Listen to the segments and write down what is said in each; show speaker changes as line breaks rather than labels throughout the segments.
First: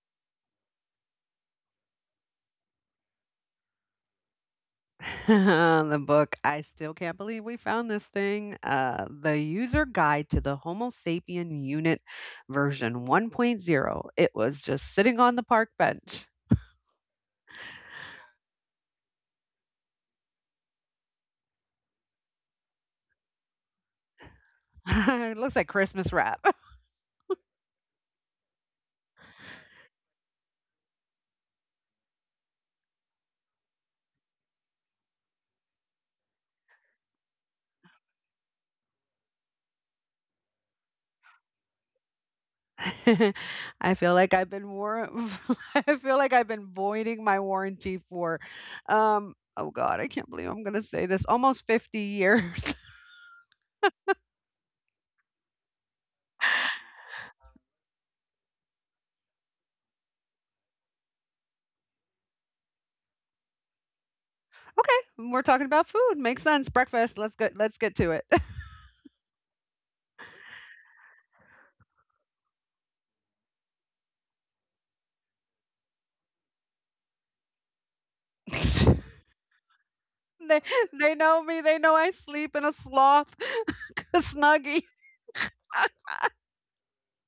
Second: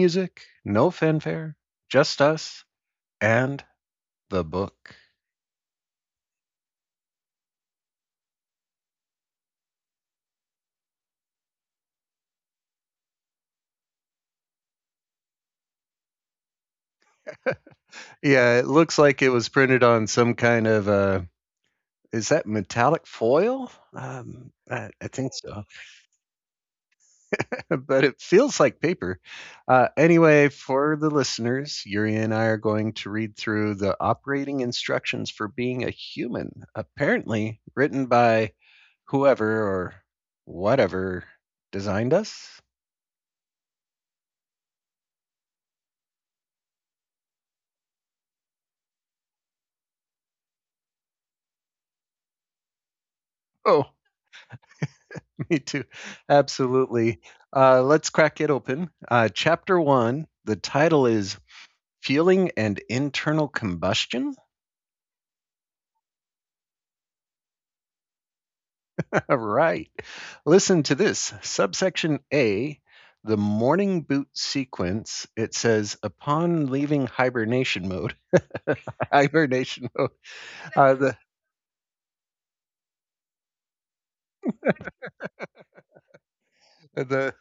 music, no fanfare, just us and the book.
the book, I still can't believe we found this thing. The user guide to the Homo sapien unit version 1.0. It was just sitting on the park bench.
Yeah, it looks like it was printed on some kind of is that metallic foil? Um, I, I think
it
so,
looks like Christmas wrap.
but it feels like paper. Anyway, for the listeners, Yuri and I are going to read through the operating instructions for being a human, apparently written by whoever or whatever designed us.
I feel like I've I feel like I've been voiding my warranty for oh god, I can't believe I'm gonna say this, almost 50 years.
Oh, me too. Absolutely. Let's crack it open. Chapter one, the title is Feeling and Internal Combustion?
we're talking about food, makes sense, breakfast. Let's get to it.
All right. Listen to this, subsection A, the morning boot sequence. It says, upon leaving hibernation mode, hibernation mode,
They
uh, the,
they know me. They know I sleep in a sloth, a snuggie.
the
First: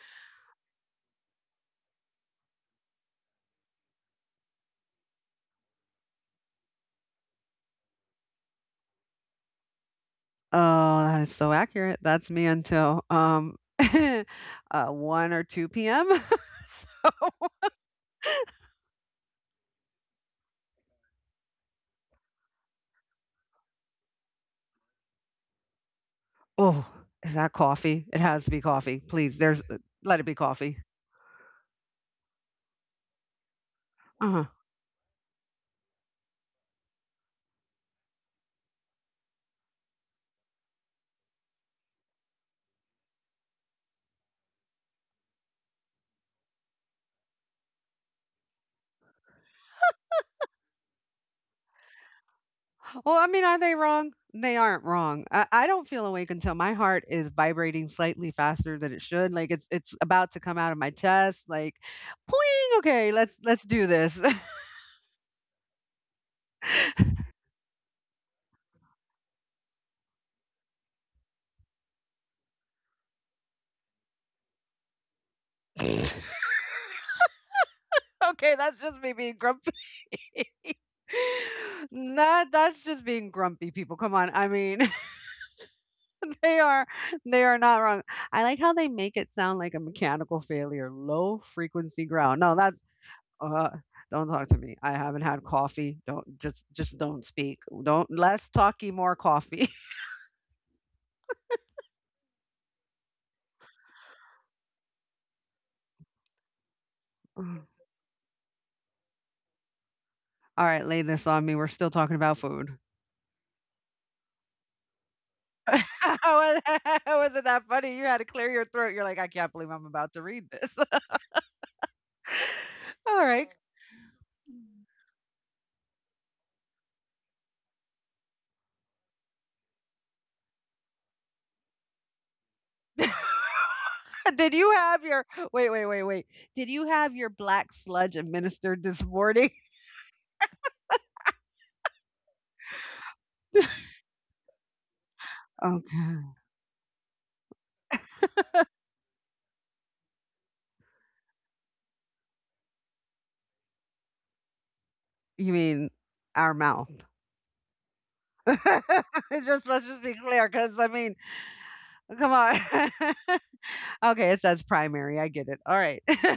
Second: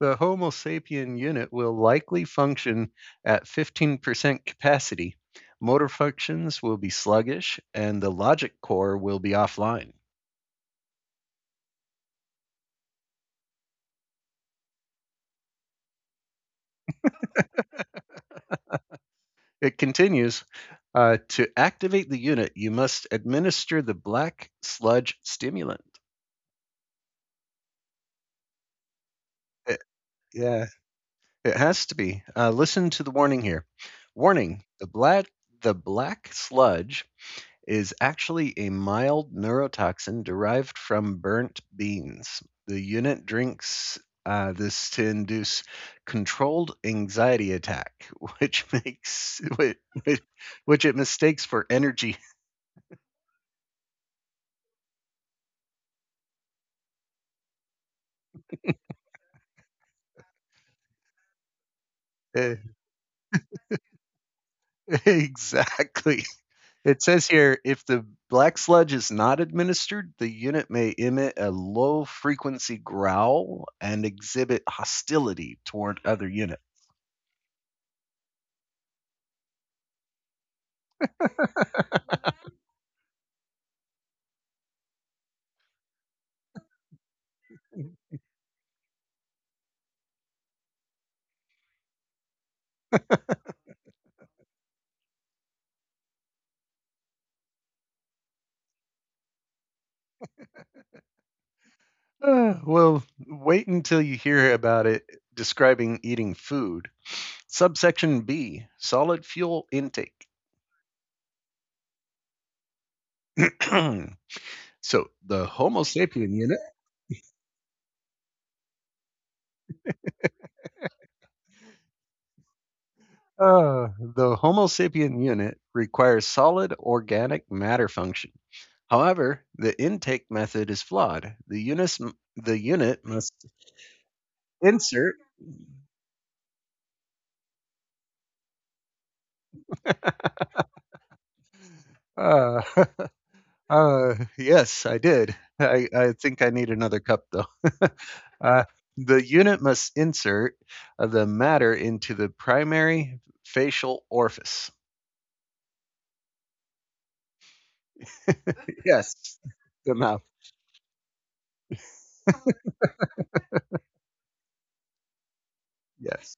The Homo sapien unit will likely function at 15% capacity. Motor functions will be sluggish, and the logic core will be offline.
Oh, that is so accurate. That's me until 1 or 2 p.m.
It continues, to activate the unit, you must administer the black sludge stimulant.
Oh, is that coffee? It has to be coffee. Please, there's
It-
let it be
yeah,
coffee.
it has to be. Listen to the warning here.
Uh-huh.
Warning, the black sludge is actually a mild neurotoxin derived from burnt beans. The unit drinks this to induce controlled anxiety attack, which makes which it mistakes for energy.
Well, I mean, are they wrong? They aren't wrong. I don't feel awake until my heart is vibrating slightly faster than it should. Like it's about to come out of my chest. Like, poing. Okay, let's do this.
Exactly. It says here, if the black sludge is not administered, the unit may emit a low frequency growl and exhibit hostility toward
okay,
other units.
that's just me being grumpy. That's just being grumpy, people. Come on. I mean, they are, they are not wrong. I like how they make it sound like a mechanical failure, low frequency ground. No, that's uh don't talk to me. I haven't had coffee. Don't just don't speak. Don't, less talky, more coffee.
Well, wait until you hear about it describing eating food.
All
Subsection B, solid fuel intake.
right, lay this on me. We're still talking about food.
So, the Homo sapien unit.
Was- Wasn't that funny? You had to clear your throat. You're like, I can't believe I'm about to read this. All right.
Uh, the Homo sapien unit requires solid organic matter function. However, the intake method is flawed. The unit must
Did you have
insert.
your wait, wait, wait, wait. Did you have your black sludge administered this morning?
Uh, yes, I did. I
Okay.
think I need another cup, though. Uh, the unit must insert the matter into the primary facial orifice.
You mean our mouth?
Yes,
It's just, let's
the
just be
mouth.
clear, because I mean, come on. Okay, it says primary. I get it. All right.
Yes.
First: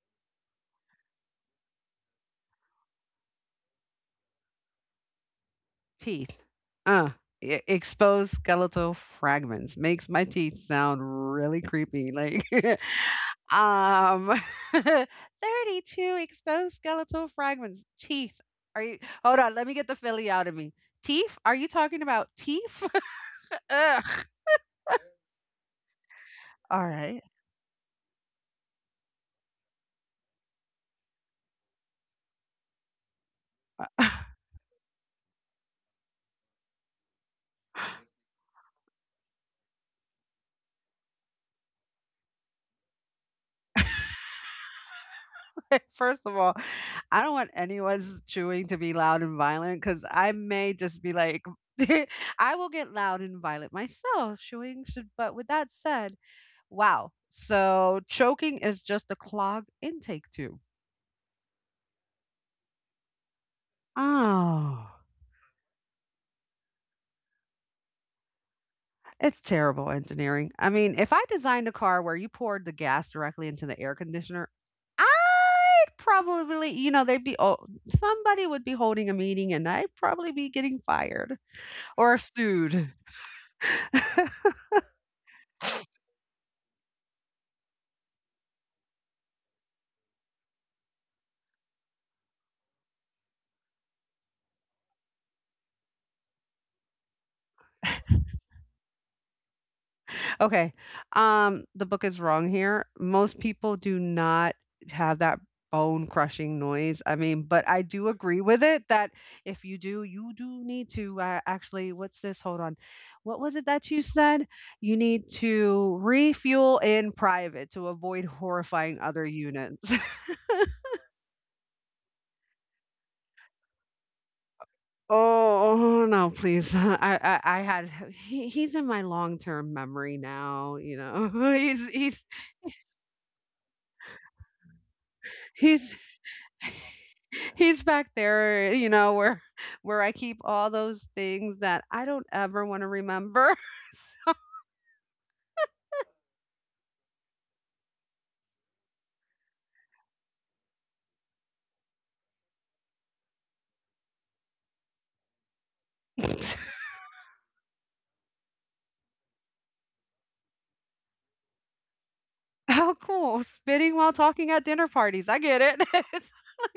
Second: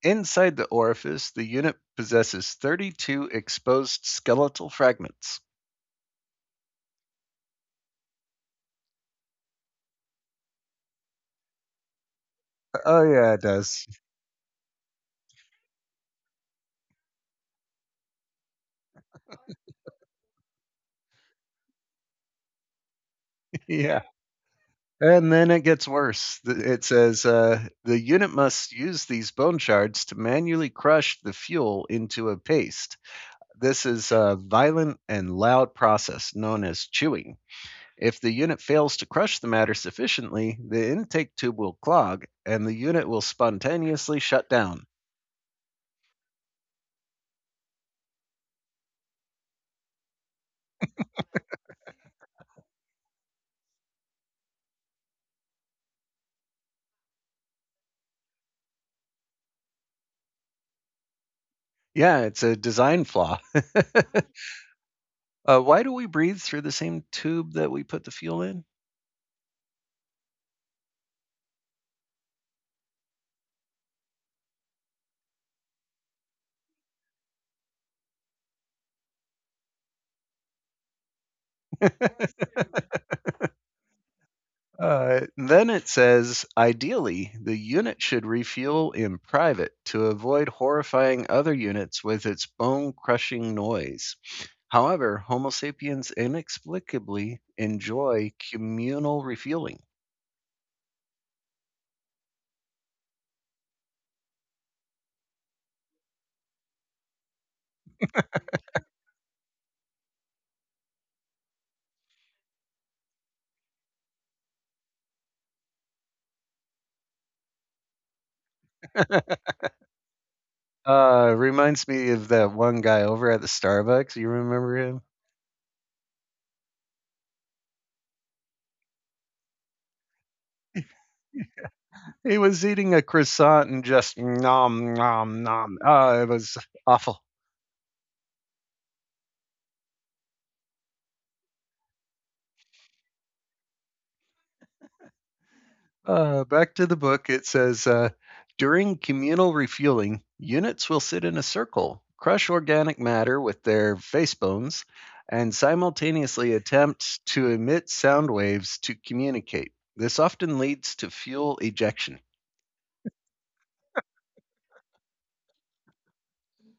Inside the orifice, the unit possesses 32 exposed skeletal fragments.
Teeth. Uh, Exposed skeletal fragments makes my teeth sound really creepy. Like,
Oh, yeah, it does.
um, 32 exposed skeletal fragments. Teeth. Are you, hold on, let me get the Philly out of me. Teeth? Are you talking about teeth?
Yeah.
Ugh.
And then it gets worse. It
All right.
says, the unit must use these bone shards to manually crush the fuel into a paste. This is a violent and loud process known as chewing. If the unit fails to crush the matter sufficiently, the intake tube will clog and the unit will spontaneously shut down.
First of all, I don't want anyone's chewing to be loud and violent, because I may just be like, I will get loud and violent myself. Chewing should, but with that said, wow. So choking is just a clogged intake tube.
Yeah, it's a design flaw.
Oh,
Why do we breathe through the same tube that we put the fuel in?
it's terrible engineering. I mean, if I designed a car where you poured the gas directly into the air conditioner, I'd probably, you know, they'd be, oh, somebody would be holding a meeting and I'd probably be getting fired or sued.
Then it says, ideally, the unit should refuel in private to avoid horrifying other units with its bone crushing noise. However, Homo sapiens inexplicably enjoy communal refueling.
Okay. The book is wrong here. Most people do not have that bone crushing noise. I mean, but I do agree with it that if you do, you do need to actually, what's this? Hold on. What was it that you said? You need to refuel in private to avoid horrifying other units.
Reminds me of that one guy over at the Starbucks. You remember him?
oh, no, please. I had, he's in my long term memory now, you know, he's,
He was eating a croissant and just nom nom nom.
he's,
It was awful.
he's back there, you know, where I keep all those things that I don't ever wanna remember.
Back to the book. It says, during communal refueling, units will sit in a circle, crush organic matter with their face bones, and simultaneously attempt to emit sound waves to communicate. This often leads to fuel ejection.
How cool, spitting while talking at dinner parties, I get it.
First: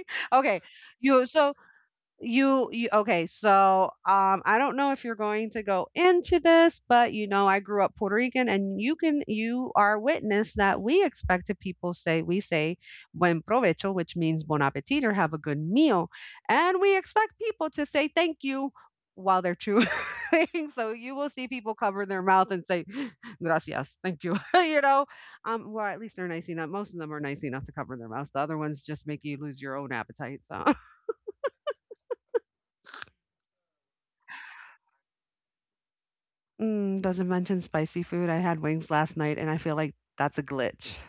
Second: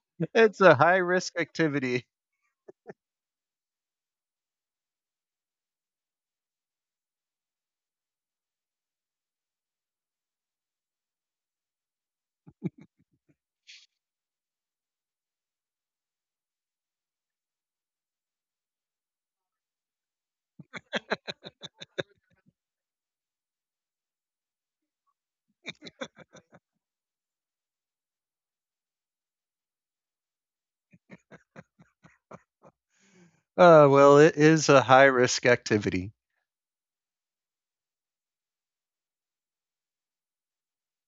Okay,
It's a high
you
risk
so
activity.
You Okay, so, I don't know if you're going to go into this, but, you know, I grew up Puerto Rican, and you can, you are witness that we expect to people say, we say "buen provecho," which means "bon appetit" or "have a good meal," and we expect people to say "thank you" while they're chewing. So you will see people cover their mouth and say, "Gracias, thank you," you know? Well, at least they're nice enough, most of them are nice enough to cover their mouths, the other ones just make you lose your own appetite, so.
Well, it is a high risk activity.
Mm, doesn't mention spicy food. I had wings last night, and I feel like that's a glitch.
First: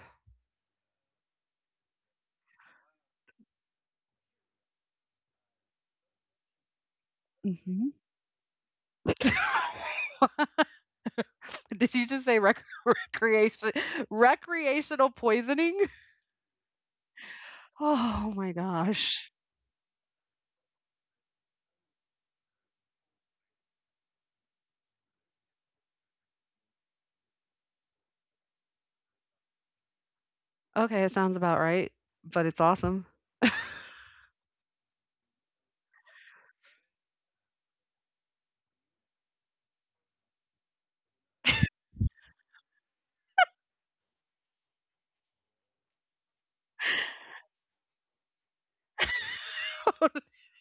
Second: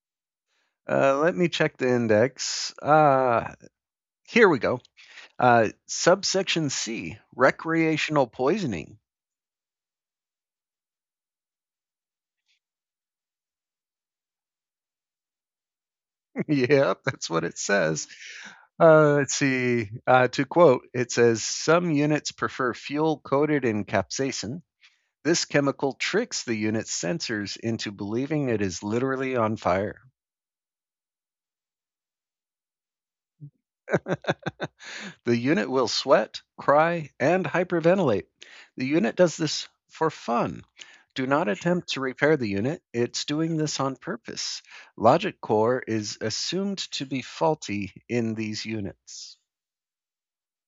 Let me check the index. Here we go. Subsection C,
Mhm.
recreational poisoning.
Did you just say rec recreational poisoning?
Yep, that's what it says.
Oh my
Let's
gosh.
see. To quote, it says some units prefer fuel coated in capsaicin. This chemical tricks the unit's sensors into believing it is literally on fire.
Okay, it sounds about right, but it's awesome.
The unit will sweat, cry, and hyperventilate. The unit does this for fun. Do not attempt to repair the unit, it's doing this on purpose. Logic core is assumed to be faulty in these units.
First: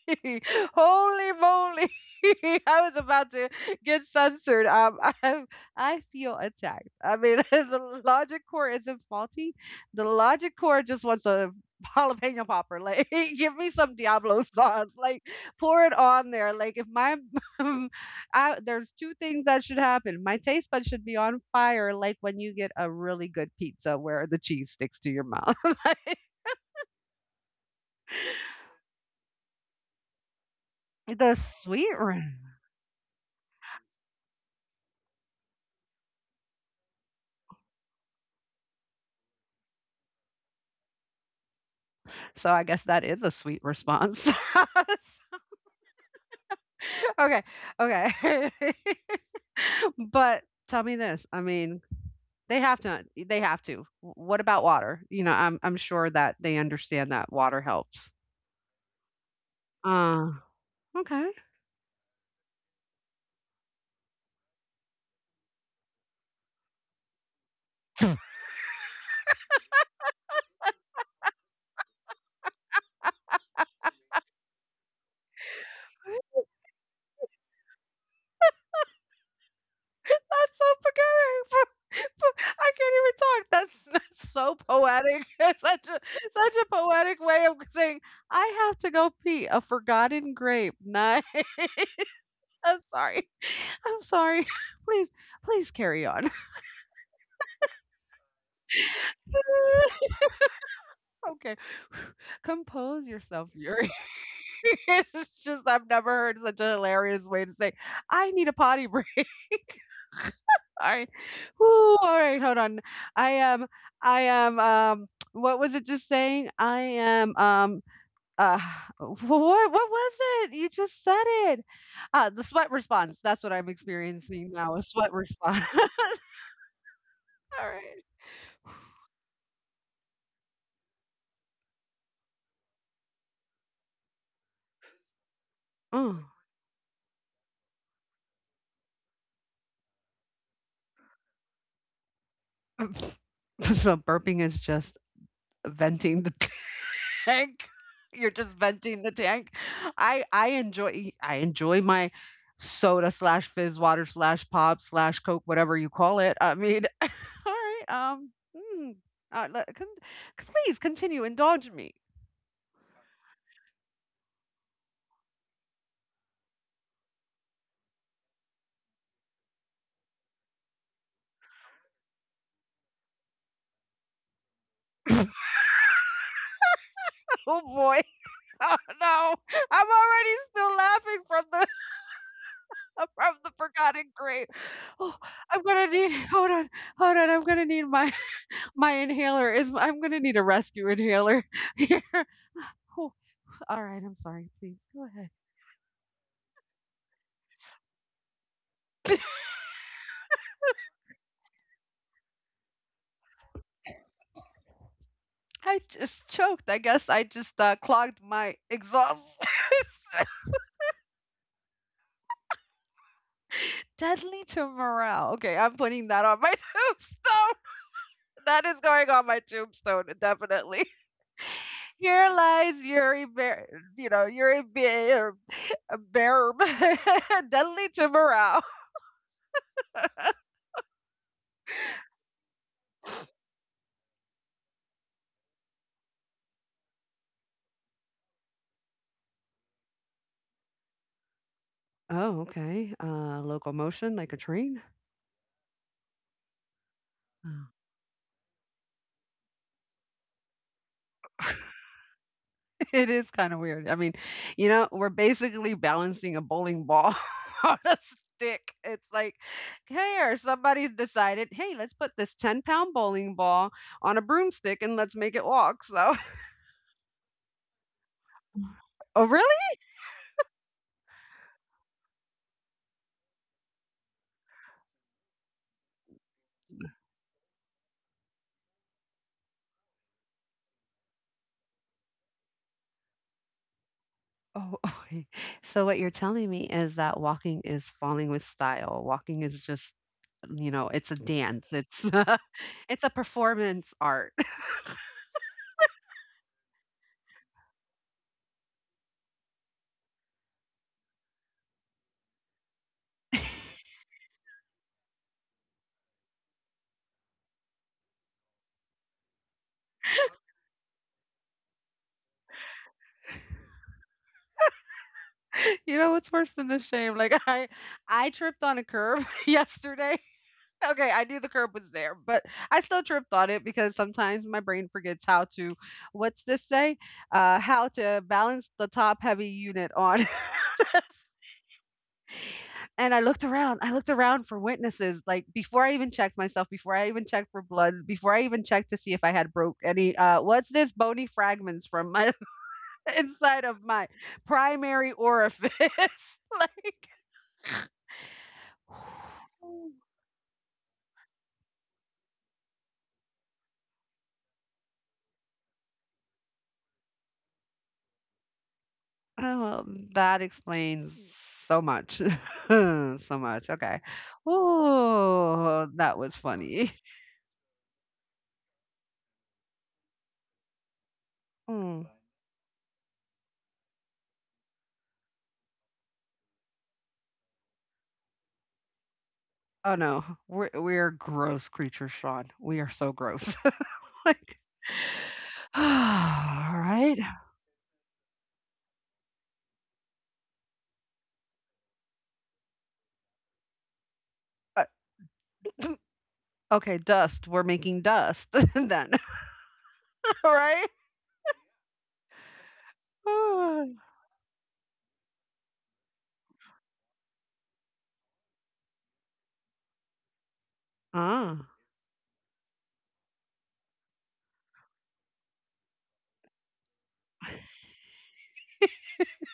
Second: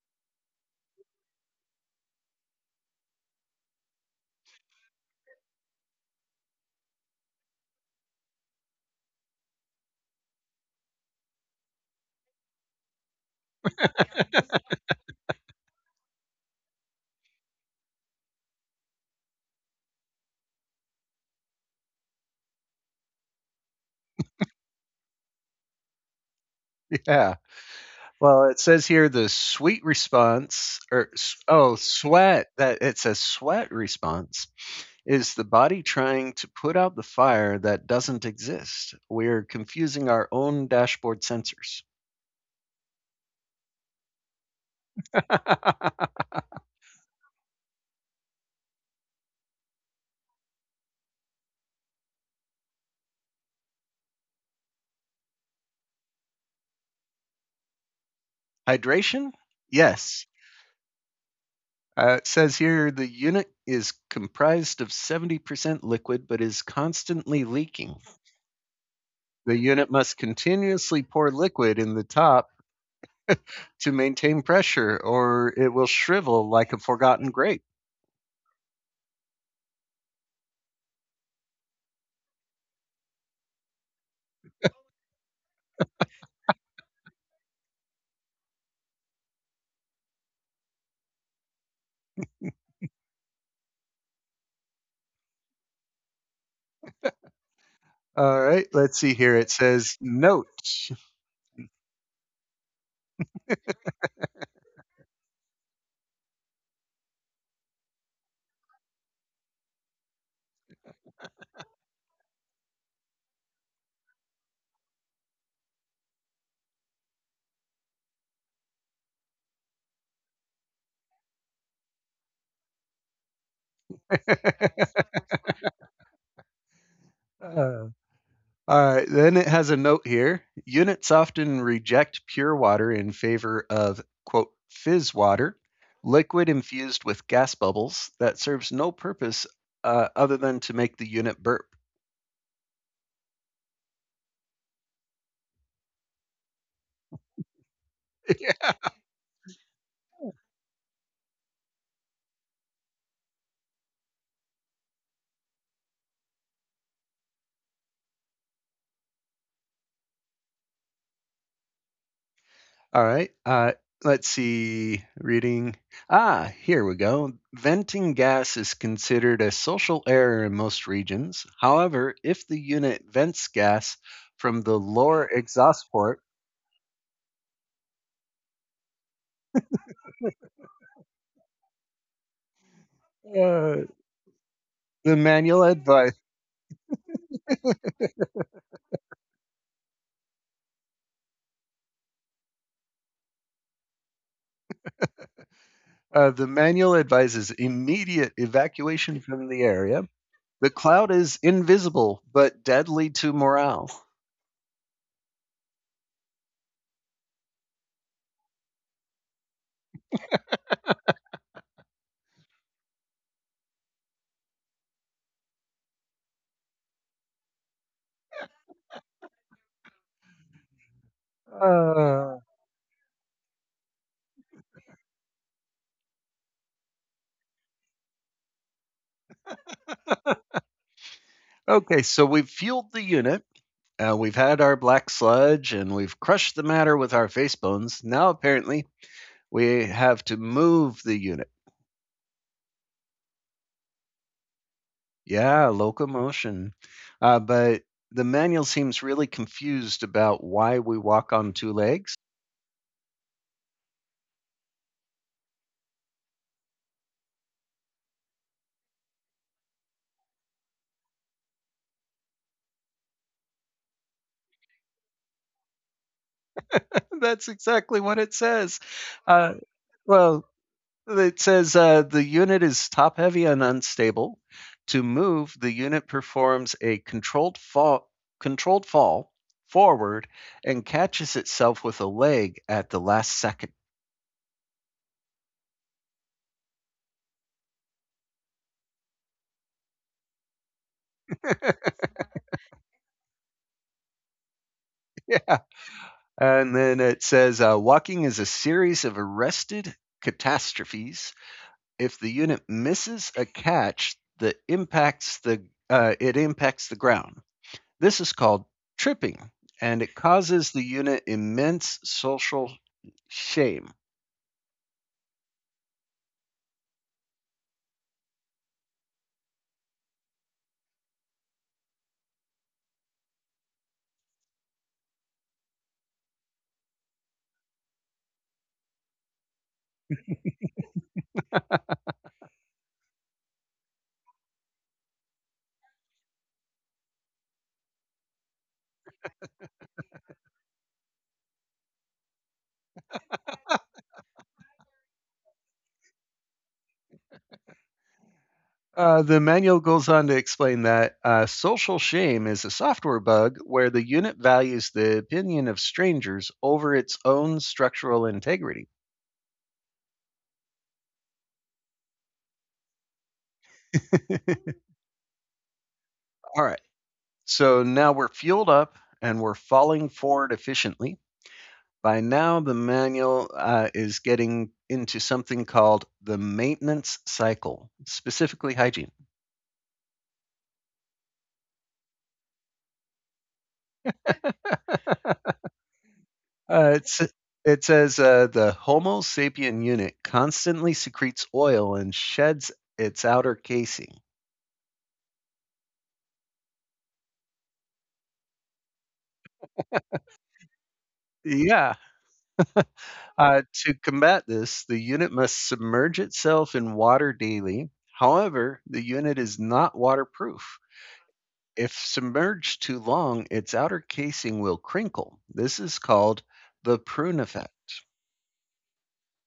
Holy moly! I was about to get censored. I feel attacked. I mean, the logic core isn't faulty. The logic core just wants a jalapeno popper. Like, give me some Diablo sauce. Like, pour it on there. Like, if my, I, there's two things that should happen. My taste bud should be on fire. Like when you get a really good pizza where the cheese sticks to your mouth.
Yeah. Well, it says here the sweet response,
Like,
or
the
oh,
sweet.
sweat, that it says sweat response is the body trying to put out the fire that doesn't exist. We're confusing our own dashboard sensors.
So I guess that is a sweet response. Okay, okay. But tell me this, I mean, they have to. W what about water? You know, I'm sure that they understand that water helps.
Hydration?
Uh,
Yes.
okay.
It says here the unit is comprised of 70% liquid but is constantly leaking. The unit must continuously pour liquid in the top to maintain pressure or it will shrivel like a forgotten grape.
That's so poetic. Po- I can't even talk. That's so poetic. It's such a, such a poetic way of saying, "I have to go pee a forgotten grape." Nice. I'm sorry. I'm sorry. Please, please carry on.
All right, let's see here. It says note.
Okay. Compose yourself, Yuri. It's just, I've never heard such a hilarious way to say, "I need a potty break." All right. Whoo, all right, hold on. I am I am, what was it just saying? I am, uh, what was it? You just said it. The sweat response. That's what I'm experiencing now, a sweat response. All
Uh,
right.
all right, then it has a note here. Units often reject pure water in favor of, quote, fizz water,
Oh,
liquid infused with gas bubbles that serves no purpose other than to make the unit burp.
so burping is just venting the tank. You're just
Yeah.
venting the tank. I enjoy my soda slash fizz water slash pop slash coke, whatever you call it. I mean, all right, mm, uh, le- con- please continue, indulge me.
All right, let's see. Reading. Ah, here we go. Venting gas is considered a social error in most regions. However, if the unit vents gas from the lower exhaust port,
Oh boy, oh no, I'm already still laughing from the, from the
uh,
forgotten grape. Oh,
the
I'm
manual
gonna need,
advice.
hold on. I'm gonna need my my inhaler. Is I'm gonna need a rescue inhaler here. All right, I'm sorry. Please go ahead.
The manual advises immediate evacuation from the area. The cloud is invisible but deadly to morale.
I just choked. I guess I just clogged my exhaust. Deadly to morale. Okay, I'm putting that on my tombstone. That is going on my tombstone, definitely. Here
Uh,
lies Yuri Bear, you know, Yuri Bear, Bear, deadly to morale.
okay, so we've fueled the unit. We've had our black sludge and we've crushed the matter with our face bones. Now, apparently, we have to move the unit.
Oh, okay. Locomotion like a train.
Yeah, locomotion. But the manual seems really confused about why we walk on two legs.
It is kinda weird. I mean, you know, we're basically balancing a bowling ball on a stick. It's like, "Here, somebody's decided. Hey, 'Hey, let's put this ten-pound bowling ball on a broomstick and let's make it walk,' so."
That's exactly what it says.
Oh,
Uh,
really?
well, It says, the unit is top heavy and unstable. To move, the unit performs a controlled fall forward and catches itself with a leg at the last second.
Oh, okay. So what you're telling me is that walking is falling with style. Walking is just, you know, it's a dance. It's, it's a performance art.
Yeah. And then it says, walking is a series of arrested catastrophes. If the unit misses a catch, the impacts the it impacts the ground. This is called tripping, and it causes the unit immense social shame.
You know what's worse than the shame? Like, I tripped on a curb yesterday. Okay, I knew the curb was there, but I still tripped on it because sometimes my brain forgets how to, what's this say? How to balance the top heavy unit on. and I looked around for witnesses, like before I even checked myself, before I even checked for blood, before I even checked to see if I had broke any, what's this, bony fragments from my inside of my primary orifice. like,
The manual goes on to explain that social shame is a software bug where the unit values the opinion of strangers over its own structural integrity.
oh, well, that explains so much. So much, okay. Oh, that was
All right,
funny.
so now we're fueled up and we're falling forward efficiently.
Mm.
By now, the manual is getting into something called the maintenance cycle, specifically hygiene.
Oh, no, we're gross creatures, Sean. We are so gross. Like, all
Uh,
right.
it's, it says, the Homo sapien unit constantly secretes oil and sheds its outer casing.
Uh, Okay, dust. We're making dust then, all right?
Yeah. To combat this, the unit must submerge itself in water daily. However, the unit is not waterproof.
Ah.
If submerged too long, its outer casing will crinkle. This is called the prune effect.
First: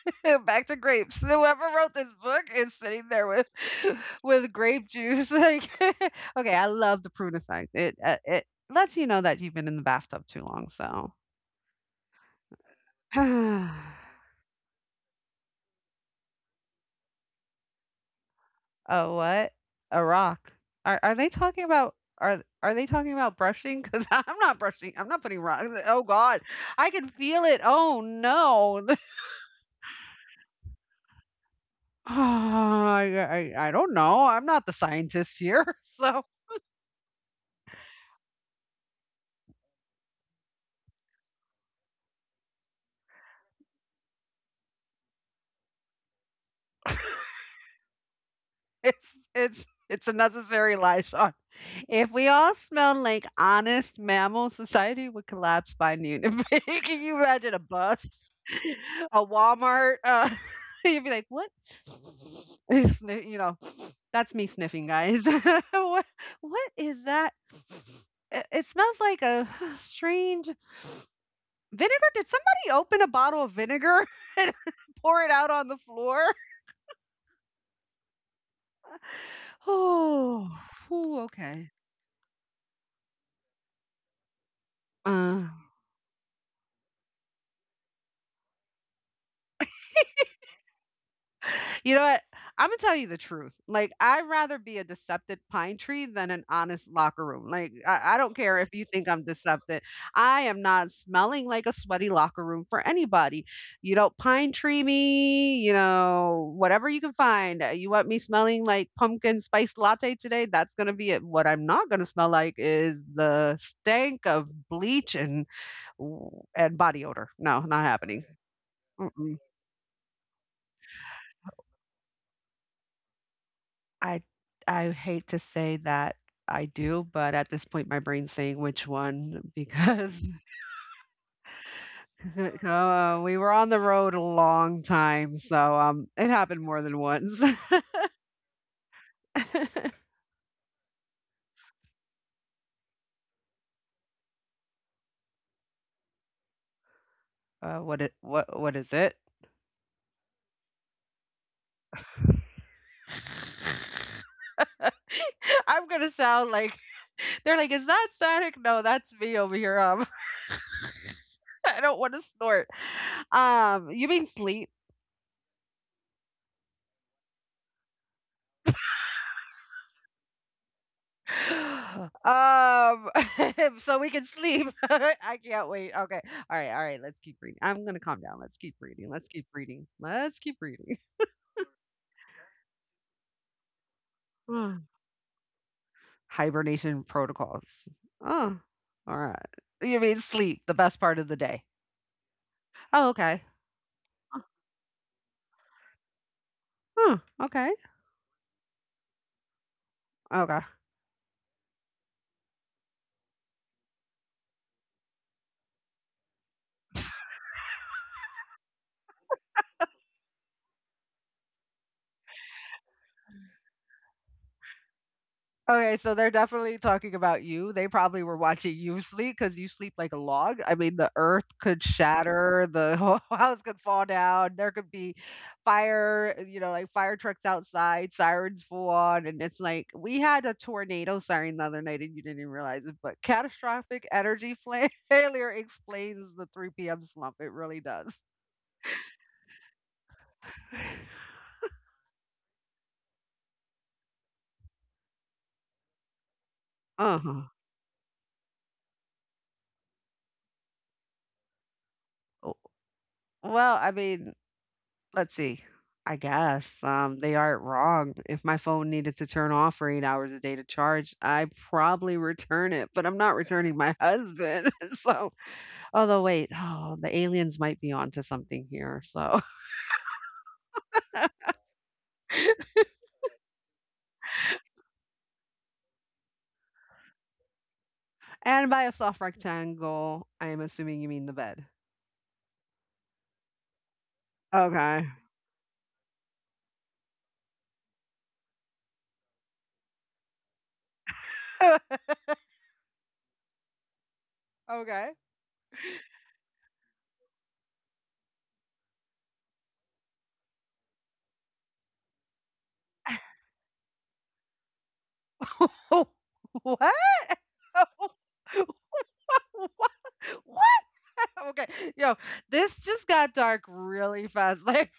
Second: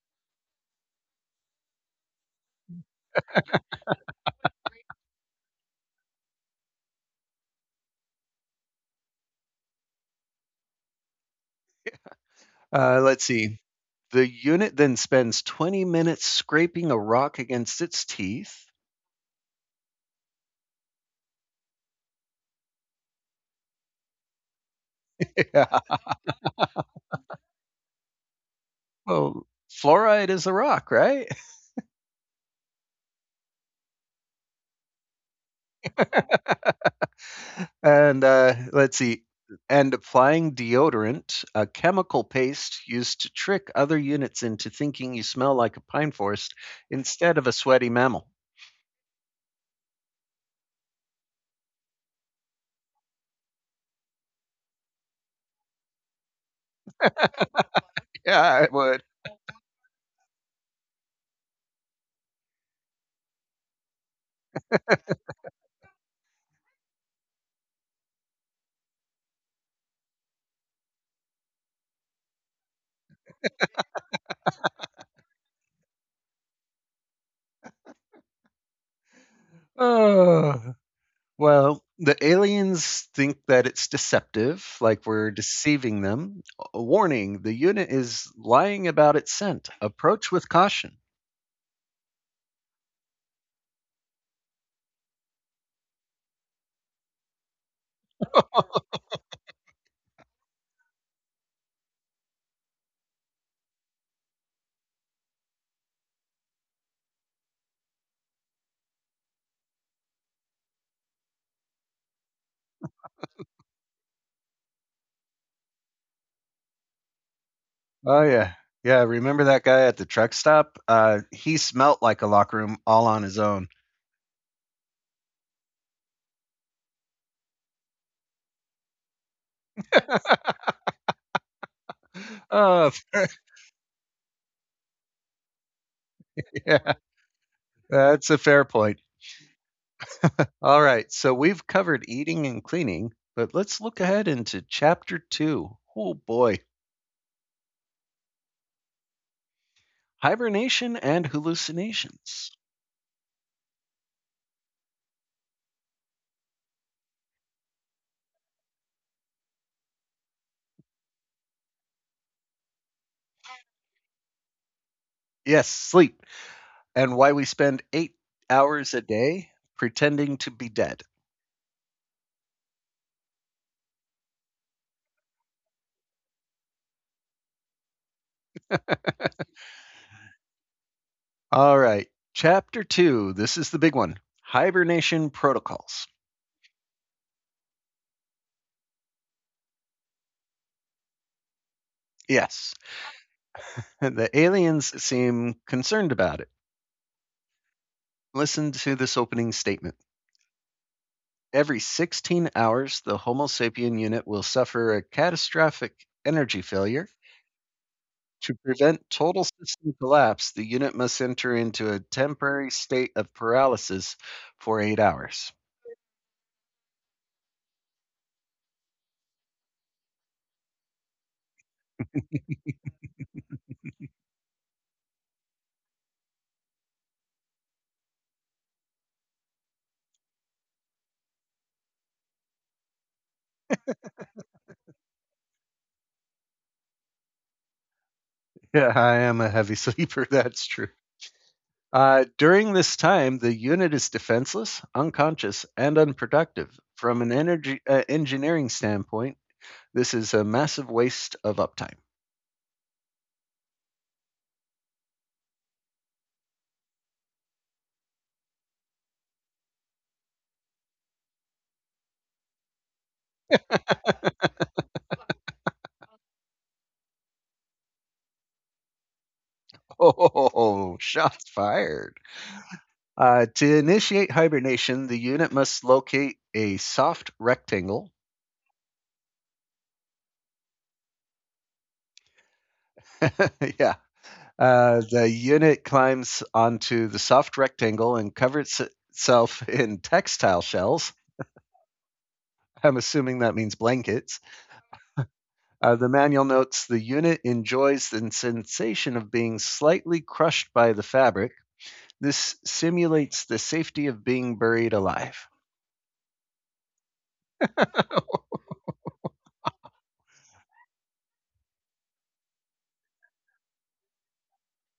Back to grapes. So whoever wrote this book is sitting there with, with grape juice. Like, okay, I love the prune effect. It it lets you know that you've been in the bathtub too long. So,
Let's see.
oh,
The unit then spends 20 minutes scraping a rock against its teeth.
what, a rock. Are they talking about? Are they talking about brushing? Because I'm not brushing. I'm not putting rocks.
Yeah.
Oh God, I can feel it. Oh no.
Well, fluoride is a rock, right?
Oh, I I don't know. I'm not the scientist here. So
And let's see. And applying deodorant, a chemical paste used to trick other units into thinking you smell like a pine forest instead of a sweaty mammal.
it's a necessary life. If we all smelled like honest mammals, society would collapse by noon. Can you imagine a bus,
Yeah, I would.
a Walmart? You'd be like, "What?" Sniff- You know, that's me sniffing, guys. What is that? It smells like a strange vinegar. Did somebody open a bottle of vinegar and pour it out on the floor? Oh,
Oh,
okay.
well, the aliens think that it's deceptive, like we're
Uh,
deceiving them. A warning, the unit is lying about its scent. Approach with caution.
You know what? Imma tell you the truth. Like, I'd rather be a deceptive pine tree than an honest locker room. Like, I don't care if you think I'm deceptive. I am not smelling like a sweaty locker room for anybody. You don't pine tree me, whatever you can find. You want me smelling like pumpkin spice latte today? That's gonna be it. What I'm not gonna smell like is the stank of bleach and body odor. No, not
Oh
happening.
yeah. Yeah, remember that guy at the truck stop? He smelt like a locker room all on his own.
I I hate to say that I do, but at this point, my brain's saying which one because
Oh,
we were on the road a long time, so it happened more
yeah,
than once. uh,
that's a fair point. All right, so we've covered eating and cleaning, but let's look ahead into chapter two. Oh boy,
what it what is it?
hibernation and hallucinations.
I'm gonna sound like they're like, is that static? No, that's me over here. I don't want to snort. You mean sleep?
Yes, sleep, and why we spend 8 hours a day pretending to be dead.
Um, so we can sleep. I can't wait. Okay. All right. All right. Let's keep reading. I'm going to calm down. Let's keep reading. Let's keep reading. Let's keep reading.
All right, chapter two. This is the big one,
Mm.
hibernation protocols.
Hibernation protocols. Oh, all right. You mean sleep, the best part of the day.
Yes,
Oh, okay.
the aliens seem concerned about it.
Huh, okay.
Listen to this opening statement.
Okay.
Every 16 hours, the Homo sapien unit will suffer a catastrophic energy failure. To prevent total system collapse, the unit must enter into a temporary state of paralysis for 8 hours.
Okay, so they're definitely talking about you. They probably were watching you sleep because you sleep like a log. I mean, the earth could shatter, the whole house could fall down, there could be fire, you know, like fire trucks outside, sirens full on, and it's like we had a tornado siren the other night and you didn't even realize it, but catastrophic energy fla failure explains the 3 p.m. slump, it really does.
Yeah, I am a heavy sleeper, that's true. During this time, the unit is defenseless, unconscious, and unproductive. From an
Uh-huh.
energy engineering standpoint, this is a massive waste of uptime.
well, I mean Let's see. I guess, they aren't wrong. If my phone needed to turn off for 8 hours a day to charge, I probably return it, but I'm not returning my husband, so although wait, oh, the aliens might be onto something here, so
Oh, shots fired. To initiate hibernation, the unit must locate a soft rectangle.
and by a soft rectangle, I am assuming you mean the bed.
Yeah.
Okay.
The unit climbs onto the soft rectangle and covers itself in textile shells. I'm assuming that means blankets.
Okay.
The manual notes the unit enjoys the sensation of being slightly crushed by the fabric. This simulates the safety of being buried alive.
What? What? What? okay, yo, this just got dark really fast like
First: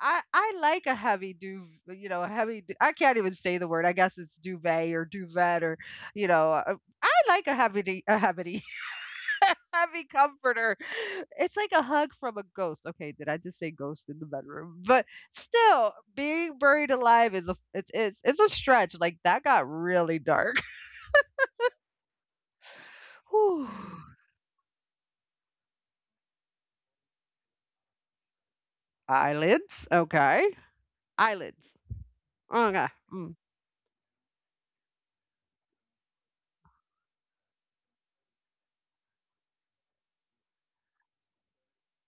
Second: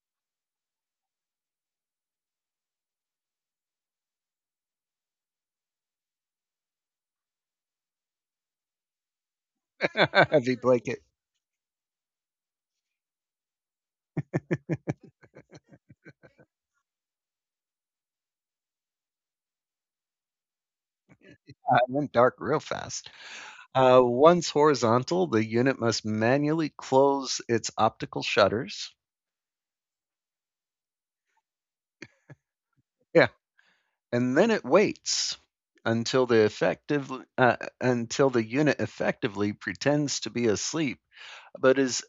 I like a heavy duv, you know, a heavy du- I can't even say the word, I guess it's duvet or duvet or you know. I like a heavy heavy
Heavy
comforter.
blanket.
It's like a hug from a ghost. Okay, did I just say ghost in the bedroom? But still being buried alive is a, it's a stretch, like that got really dark.
I went dark real fast.
Whew.
Once horizontal, the unit must manually close its optical shutters.
Eyelids, okay. Eyelids, okay.
Yeah,
Mm.
and then it waits until the effective until the unit effectively pretends to be asleep, but is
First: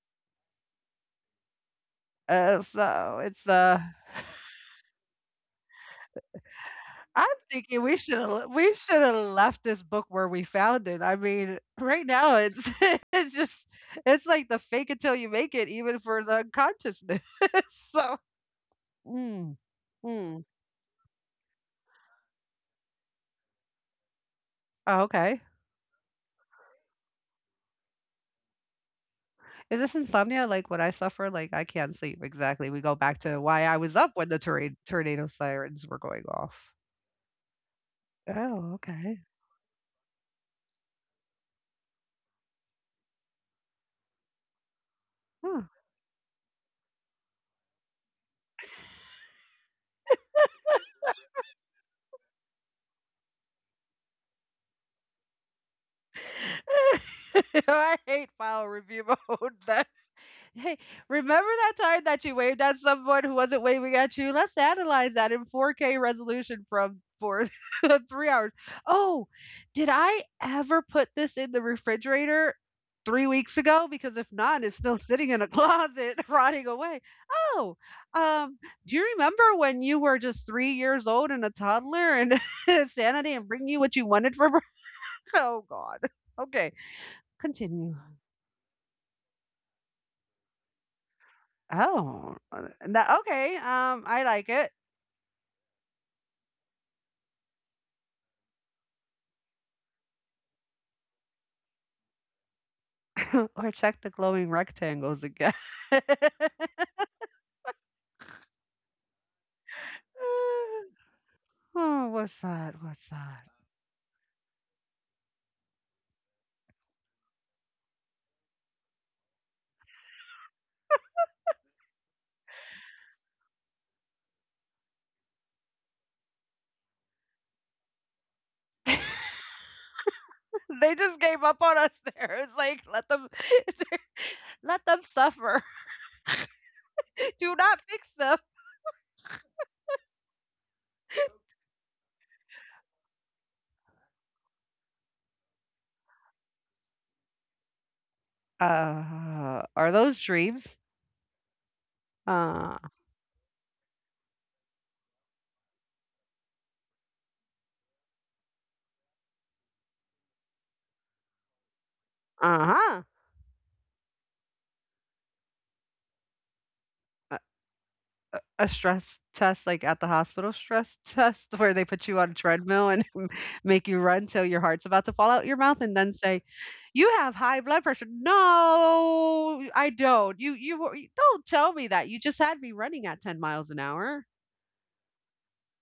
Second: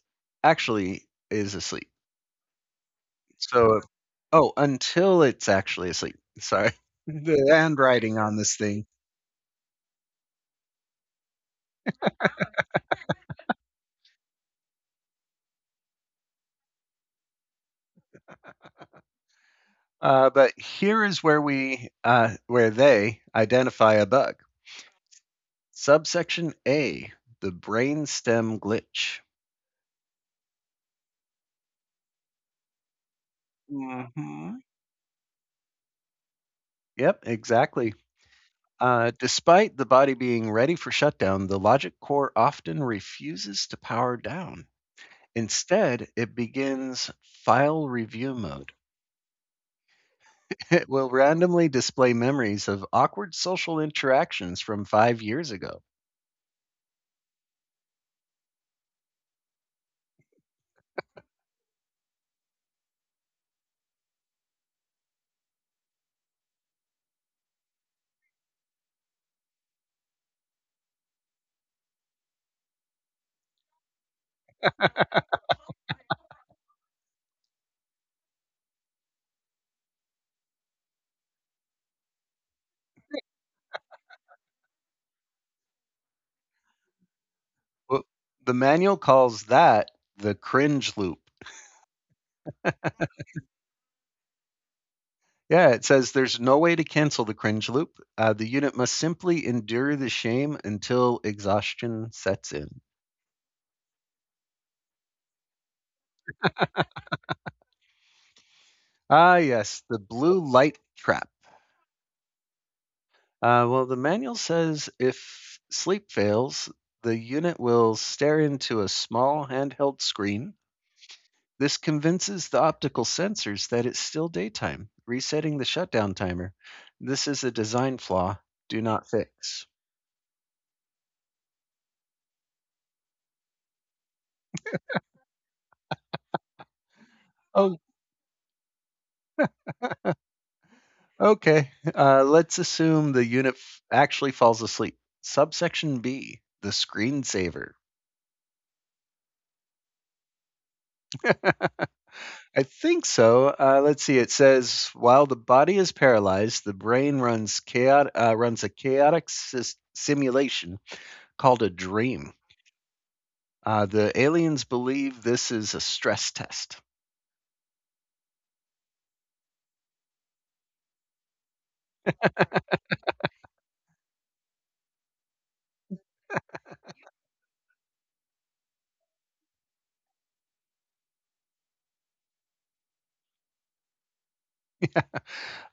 actually is asleep.
So it's
So, oh, until it's actually asleep. Sorry,
I'm
the
thinking we
handwriting
should
on
have
this
we
thing.
should have left this book where we found it. I mean, right now it's it's just it's like the fake until you make it, even for the unconsciousness. so mm,
Uh,
mm.
but here is where we where they identify a bug.
Oh, okay.
Subsection A, the brainstem glitch.
Is this insomnia like what I suffer? Like I can't sleep. Exactly. We go back to why I was up when the
Mhm.
tornado sirens were going off.
Yep, exactly.
Oh,
Uh,
okay.
despite the body being ready for shutdown, the logic core often refuses to power down.
Huh.
Instead, it begins file review mode. It will randomly display memories of awkward social interactions from 5 years ago.
I hate file review mode. Then. Hey, remember that time that you waved at someone who wasn't waving at you? Let's analyze that in 4K resolution from for 3 hours. Oh, did I ever put this in the refrigerator 3 weeks ago? Because if not, it's still sitting in a closet rotting away. Oh, um, do you remember when you were just 3 years old and a toddler and Santa didn't bring you what you wanted for? Br- Oh God. Okay, continue.
Well, the manual calls that the cringe loop.
Oh, that okay, I like it.
Yeah, it says there's no way to cancel the cringe loop. The unit must simply endure the shame until exhaustion sets in.
Or check the glowing rectangles again.
Ah, yes, the blue light trap.
Oh, what's that? What's that?
Well, the manual says, if sleep fails, the unit will stare into a small handheld screen. This convinces the optical sensors that it's still daytime, resetting the shutdown timer. This is a design flaw. Do not fix.
They just gave up on us there. It's like, let them let them suffer. Do not
Oh,
fix them.
okay, let's assume the unit actually falls asleep. Subsection B, the screensaver.
Are those dreams?
I
Uh,
think so. Let's see. It says while the body is paralyzed, the brain runs runs a chaotic simulation called a dream.
uh-huh.
The aliens believe this is a stress test.
A stress test, like, at the hospital stress test where they put you on a treadmill and make you run till your heart's about to fall out your mouth and then say, "You have high blood pressure." "No, I don't. Don't tell me that. You just had me running at 10 miles an hour."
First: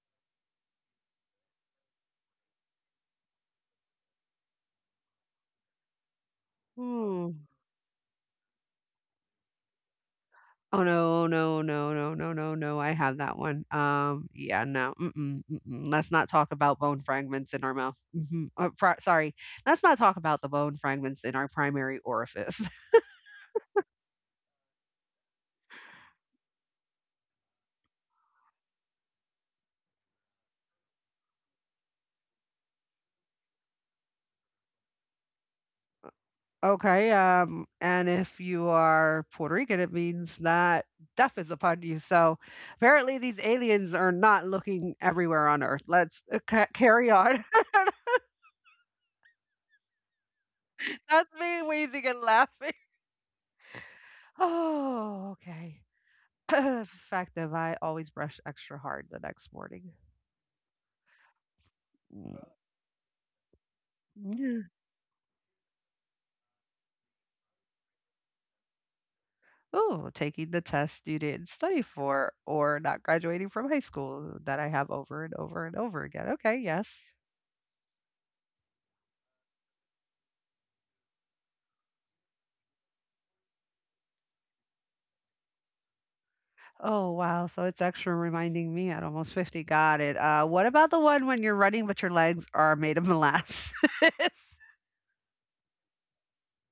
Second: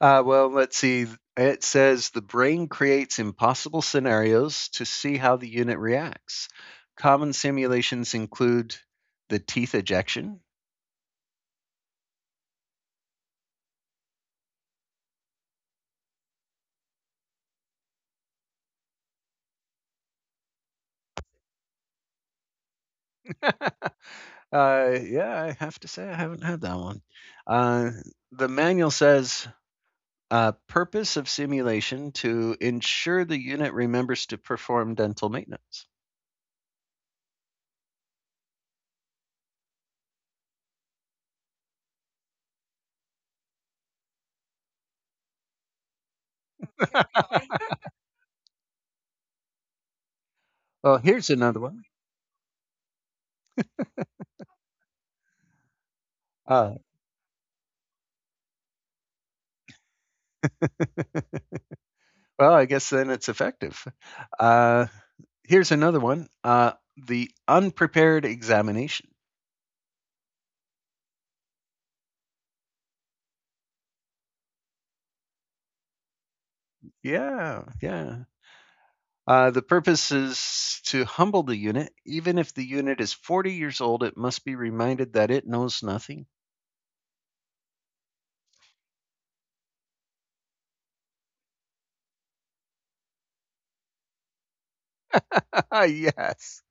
Well, let's see. It says the brain creates impossible scenarios to see how the unit reacts. Common
Hmm.
simulations include the teeth ejection.
Oh, no, no, no, no, no, no, no, I have that one. Yeah, no, mm-mm, mm-mm. Let's not talk about bone fragments in our mouth. Mhm. Fr sorry. Let's not talk about the bone fragments in our primary orifice.
Yeah, I have to say I haven't had that one. Uh, the manual says purpose of simulation to ensure the unit remembers to perform dental maintenance.
Okay, and if you are Puerto Rican, it means that death is upon you. So apparently, these aliens are not looking everywhere on Earth. Let's carry on.
Well, here's
That's
another
me
one.
wheezing and laughing. Oh, okay.
Uh,
Fact of I always brush extra hard the next morning.
well, I guess then it's effective. Uh, Here's another one. The unprepared examination.
Oh, taking the test you didn't study for, or not graduating from high school that I have over and over and over again. Okay, yes.
Yeah, yeah. The purpose is to humble the unit. Even if the unit is 40 years old, it must be reminded that it knows nothing.
Oh, wow. So it's extra reminding me at almost 50. Got it. What about the one when you're running, but your legs are made of molasses?
Yes.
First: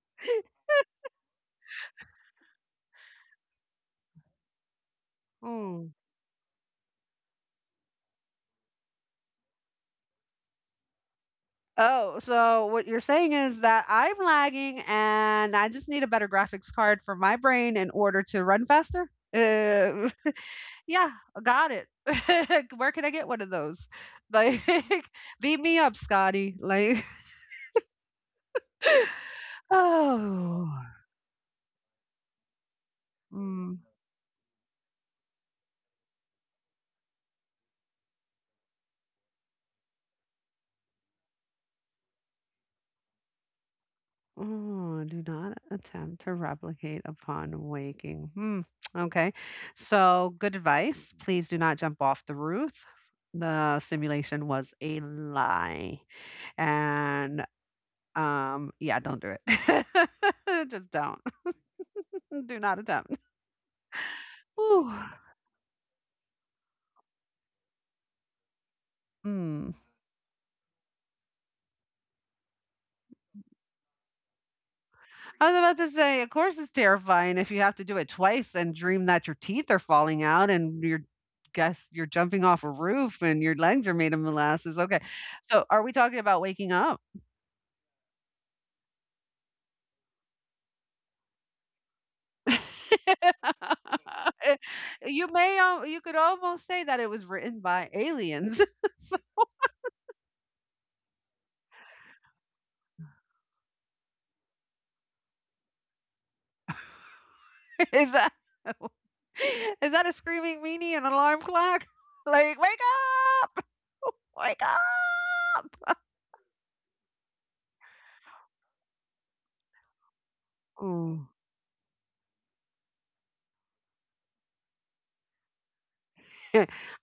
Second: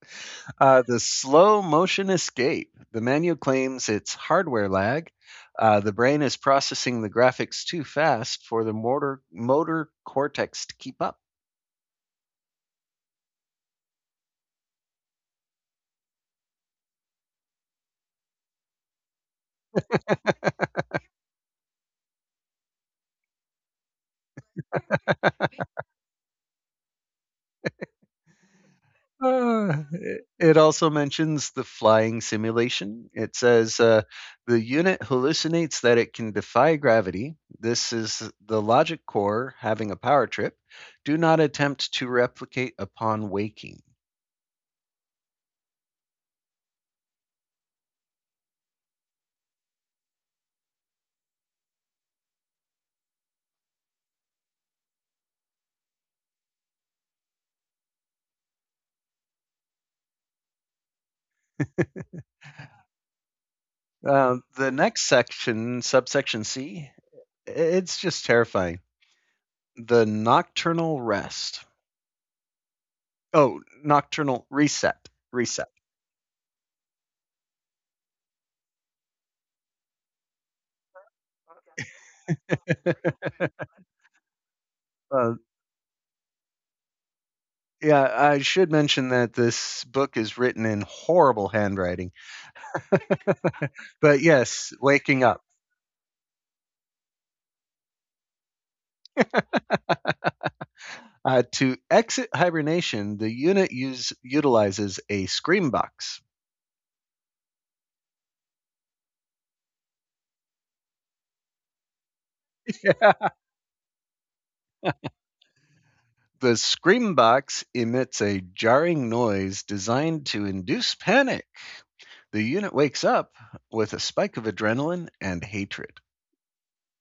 The slow motion escape. The manual claims it's hardware lag. The
Mm.
brain is processing the graphics too fast for the motor cortex to keep up.
Oh, so what you're saying is that I'm lagging and I just need a better graphics card for my brain in order to run faster? Yeah, got it. Where can I get one of those? Like, beat me up, Scotty. Like,
It
oh.
also mentions the flying simulation. It says
Mm.
the unit hallucinates that it can defy gravity. This is the logic core having a power trip. Do not attempt to replicate upon waking.
Oh, do not attempt to replicate upon waking. Hmm. Okay. So, good advice. Please do not jump off the roof. The simulation was a lie. And yeah, don't do it. Just don't. do not attempt.
The
Whew.
next section, subsection C, it's just terrifying.
Mm.
The nocturnal rest. Oh, nocturnal reset.
I was
Reset.
about to say, of course, it's terrifying if you have to do it twice and dream that your teeth are falling out and you're guess you're jumping off a roof and your legs are made of molasses. Okay,
Uh,
so are we talking about waking up?
Yeah, I should mention that this book is written in horrible handwriting. But yes, waking
You
up.
may, al- you could almost say that it was written by aliens. So
To exit hibernation, the utilizes a scream box.
is that is that a screaming meanie and alarm clock? Like, wake up, wake up.
The scream box emits a jarring noise designed to induce
Ooh.
panic. The unit wakes up with a spike of adrenaline and hatred.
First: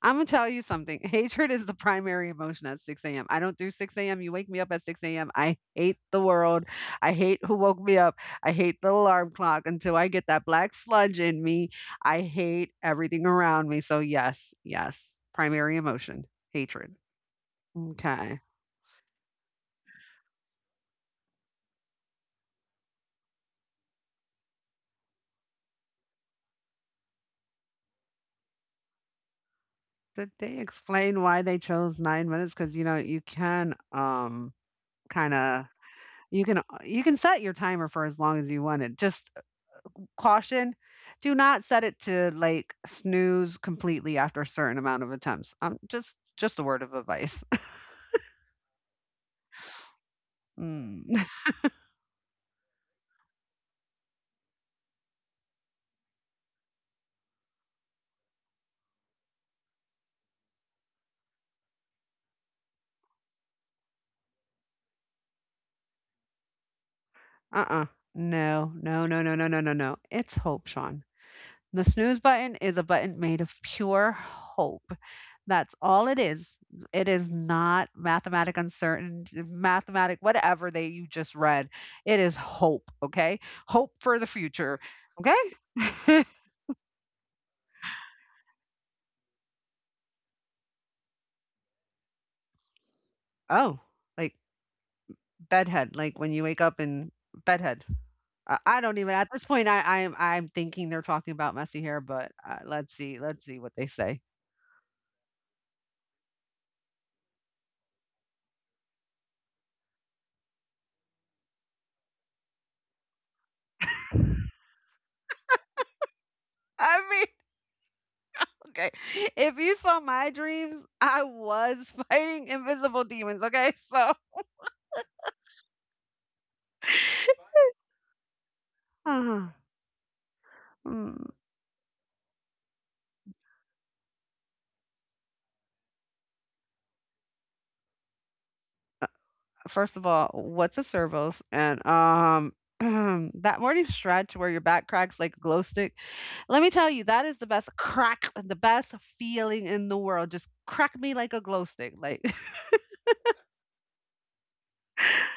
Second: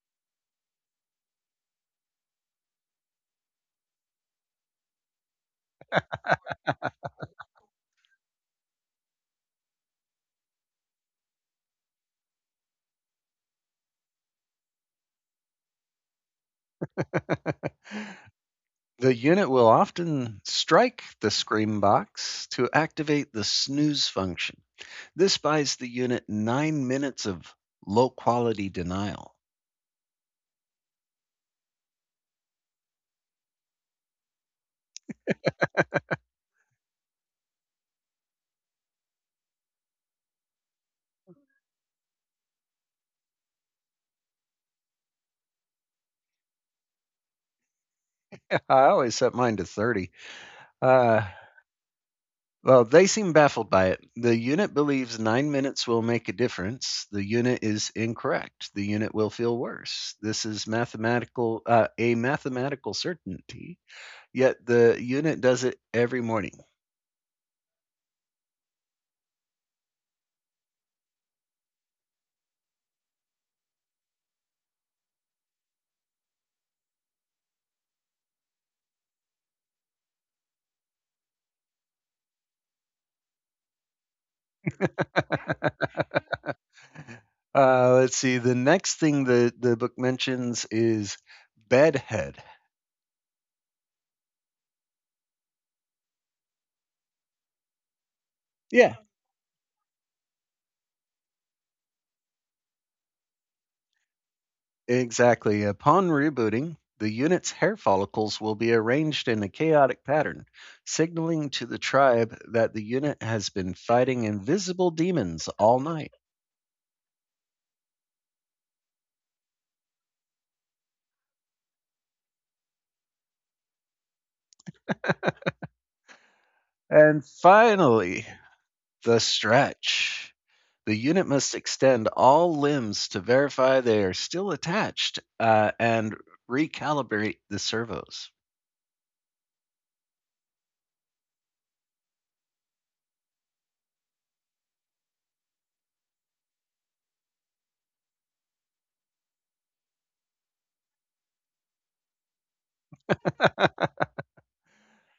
Imma tell you something. Hatred is the primary emotion at 6 AM. I don't do 6 AM. You wake me up at 6 AM. I hate the world. I hate who woke me up. I hate the alarm clock until I get that black sludge in me. I hate everything around me. So yes, yes, primary emotion, hatred. Okay.
The unit will often strike the scream box to activate the snooze function. This buys the unit nine minutes of low quality denial.
Did they explain why they chose 9 minutes? Because you know, you can, kinda you can set your timer for as long as you want it. Just caution, do not set it to, like, snooze completely after a certain amount of attempts. Just a word of advice.
I always set mine to 30.
Mm,
Uh, well, they seem baffled by it. The unit believes 9 minutes will make a difference. The unit is incorrect. The unit will feel worse. This is a mathematical certainty. Yet the unit does it every morning.
uh-uh. No, no, no, no, no, no, no, no. It's hope, Sean. The snooze button is a button made of pure hope. That's all it is. It is not mathematic uncertainty, mathematic whatever they you just read. It is hope, okay? Hope for the future, okay?
Let's see. The next thing the book mentions is bedhead.
Oh, like bedhead, like when you wake up in bedhead. I
Yeah,
don't even at this point. I'm thinking they're talking about messy hair, but let's see what they say.
exactly. Upon rebooting, the unit's hair follicles will be arranged in a chaotic pattern, signaling to the tribe that the unit has been fighting invisible demons all night.
I mean, okay, if you saw my dreams, I was fighting invisible demons. Okay, so.
And finally, the
Ah,
stretch. The
mm.
unit must extend all limbs to verify they are still attached and recalibrate the servos.
First of all, what's a servos? And that morning stretch where your back cracks like a glow stick. Let me tell you, that is the best crack, the best feeling in the world. Just crack me like a glow stick. Like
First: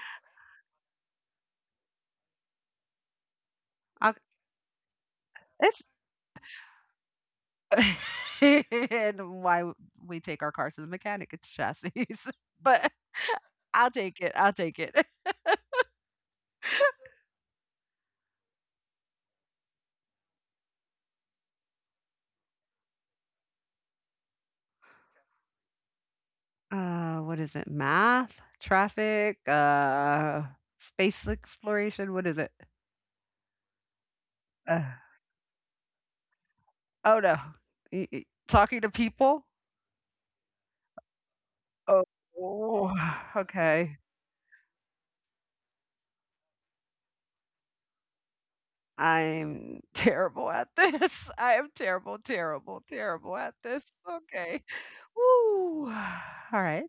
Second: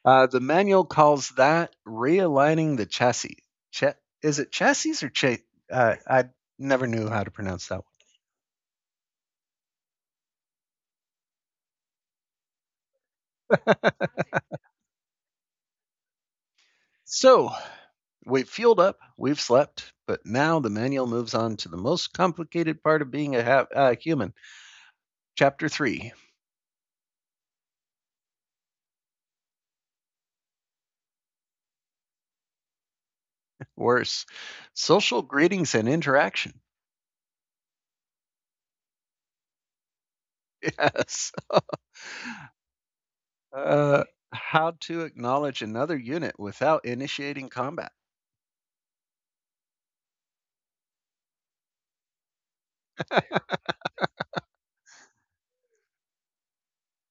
The manual calls that realigning the chassis. Ch-
I,
is it chassis or
it's
I never knew how to pronounce that one.
and why we take our cars to the mechanic. It's chassis. but I'll take it. I'll take it.
So we've fueled up, we've slept, but now the manual moves on to the most complicated part of being a human. Chapter three,
What is it? Math, traffic, space exploration, what is it?
worse,
Uh,
social greetings and interaction.
Oh, no. Y y talking to people?
Yes.
Oh,
Uh,
okay.
how to acknowledge another unit without initiating combat.
I'm terrible at this. I am terrible, terrible, terrible at this. Okay. Woo. Alright.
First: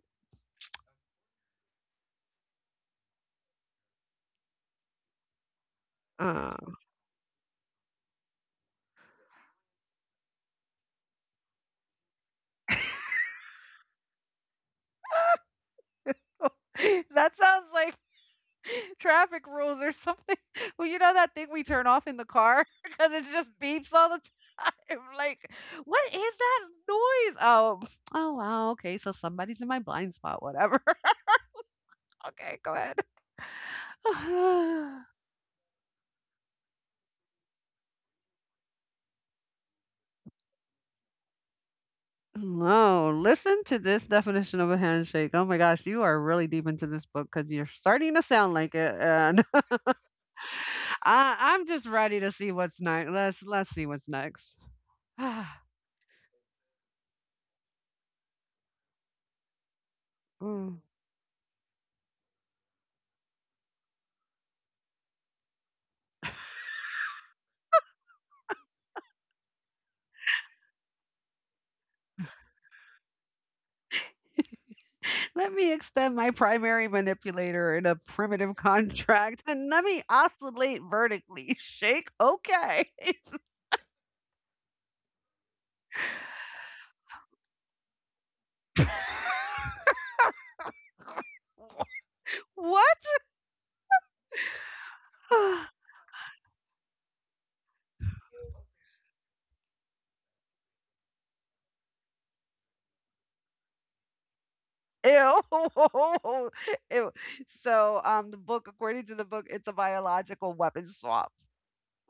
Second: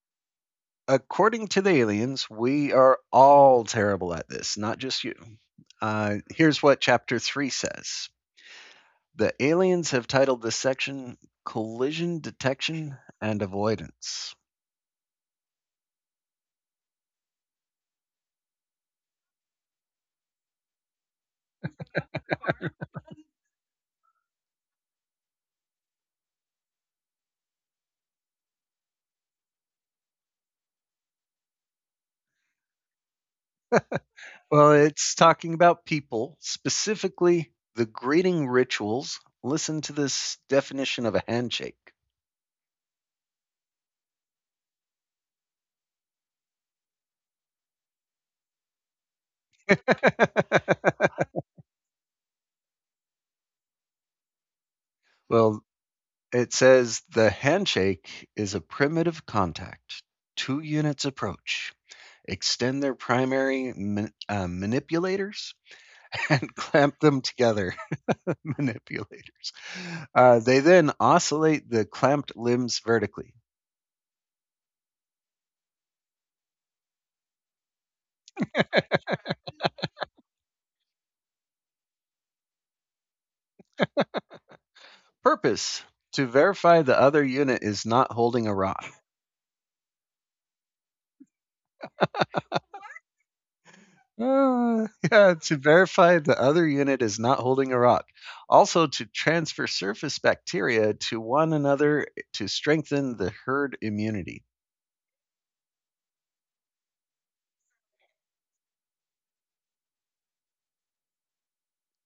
According to the aliens, we are all terrible at this, not just you. Here's
Um,
what chapter 3 says. The aliens have titled this section Collision Detection and Avoidance.
that sounds like traffic rules or something. Well, you know that thing we turn off in the car because it just beeps all the time? Like, what is that noise? Oh, oh, wow, okay, so somebody's in my blind spot, whatever. Okay, go ahead.
Well, it's talking about people, specifically the greeting rituals. Listen to this definition of a handshake.
No, listen to this definition of a handshake. Oh my gosh, you are really deep into this book because you're starting to sound like it, and I'm just ready to see what's next. Let's see what's next.
Well, it says the handshake is a primitive contact. Two
Mm.
units approach, extend their manipulators, and clamp them together. manipulators. They then oscillate the clamped limbs vertically.
Let me extend my primary manipulator in a primitive contract, and let me oscillate vertically. Shake, okay.
Purpose to verify the other unit is not holding a rod.
what?
Yeah, to verify the other unit is not holding a rock. Also, to transfer surface bacteria to one another to strengthen the herd immunity.
Ew. Ew. So, the book according to the book, it's a biological weapon swap.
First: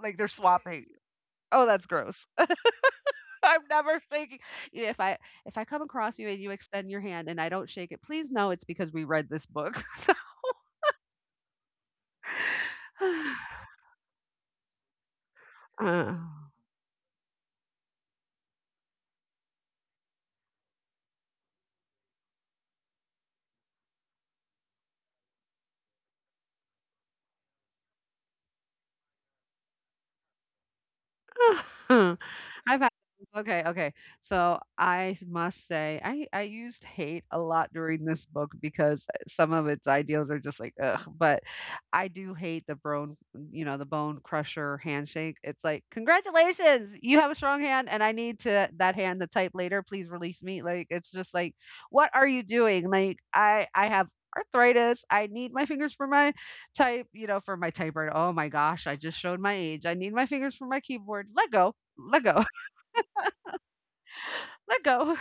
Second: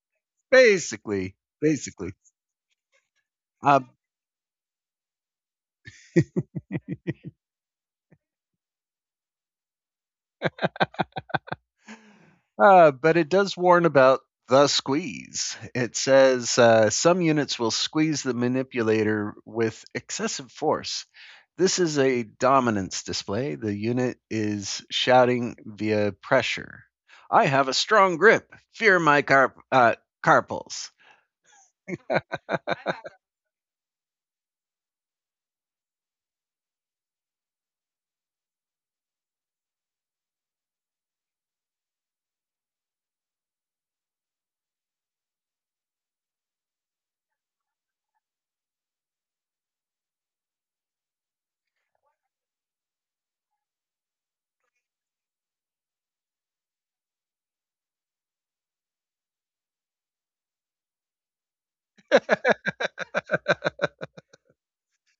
Like, they're swapping.
Basically,
Oh, that's
basically.
gross. I'm
Uh,
never shaking yeah, if I come across you and you extend your hand and I don't shake it, please know it's because we read this book.
but it does warn about the squeeze. It
Uh.
says some units will squeeze the manipulator with excessive force. This is a dominance display. The unit is shouting via pressure. I have a strong grip. Fear my carpals.
I've had okay, okay. So must say, I used hate a lot during this book because some of its ideals are just like ugh. But I do hate the bone, you know, the bone crusher handshake. It's like congratulations, you have a strong hand, and I need to that hand to type later. Please release me. Like it's just like, what are you doing? Like I have arthritis. I need my fingers for my type, you know, for my typewriter. Oh my gosh, I just showed my age. I need my fingers for my keyboard. Let go, let go,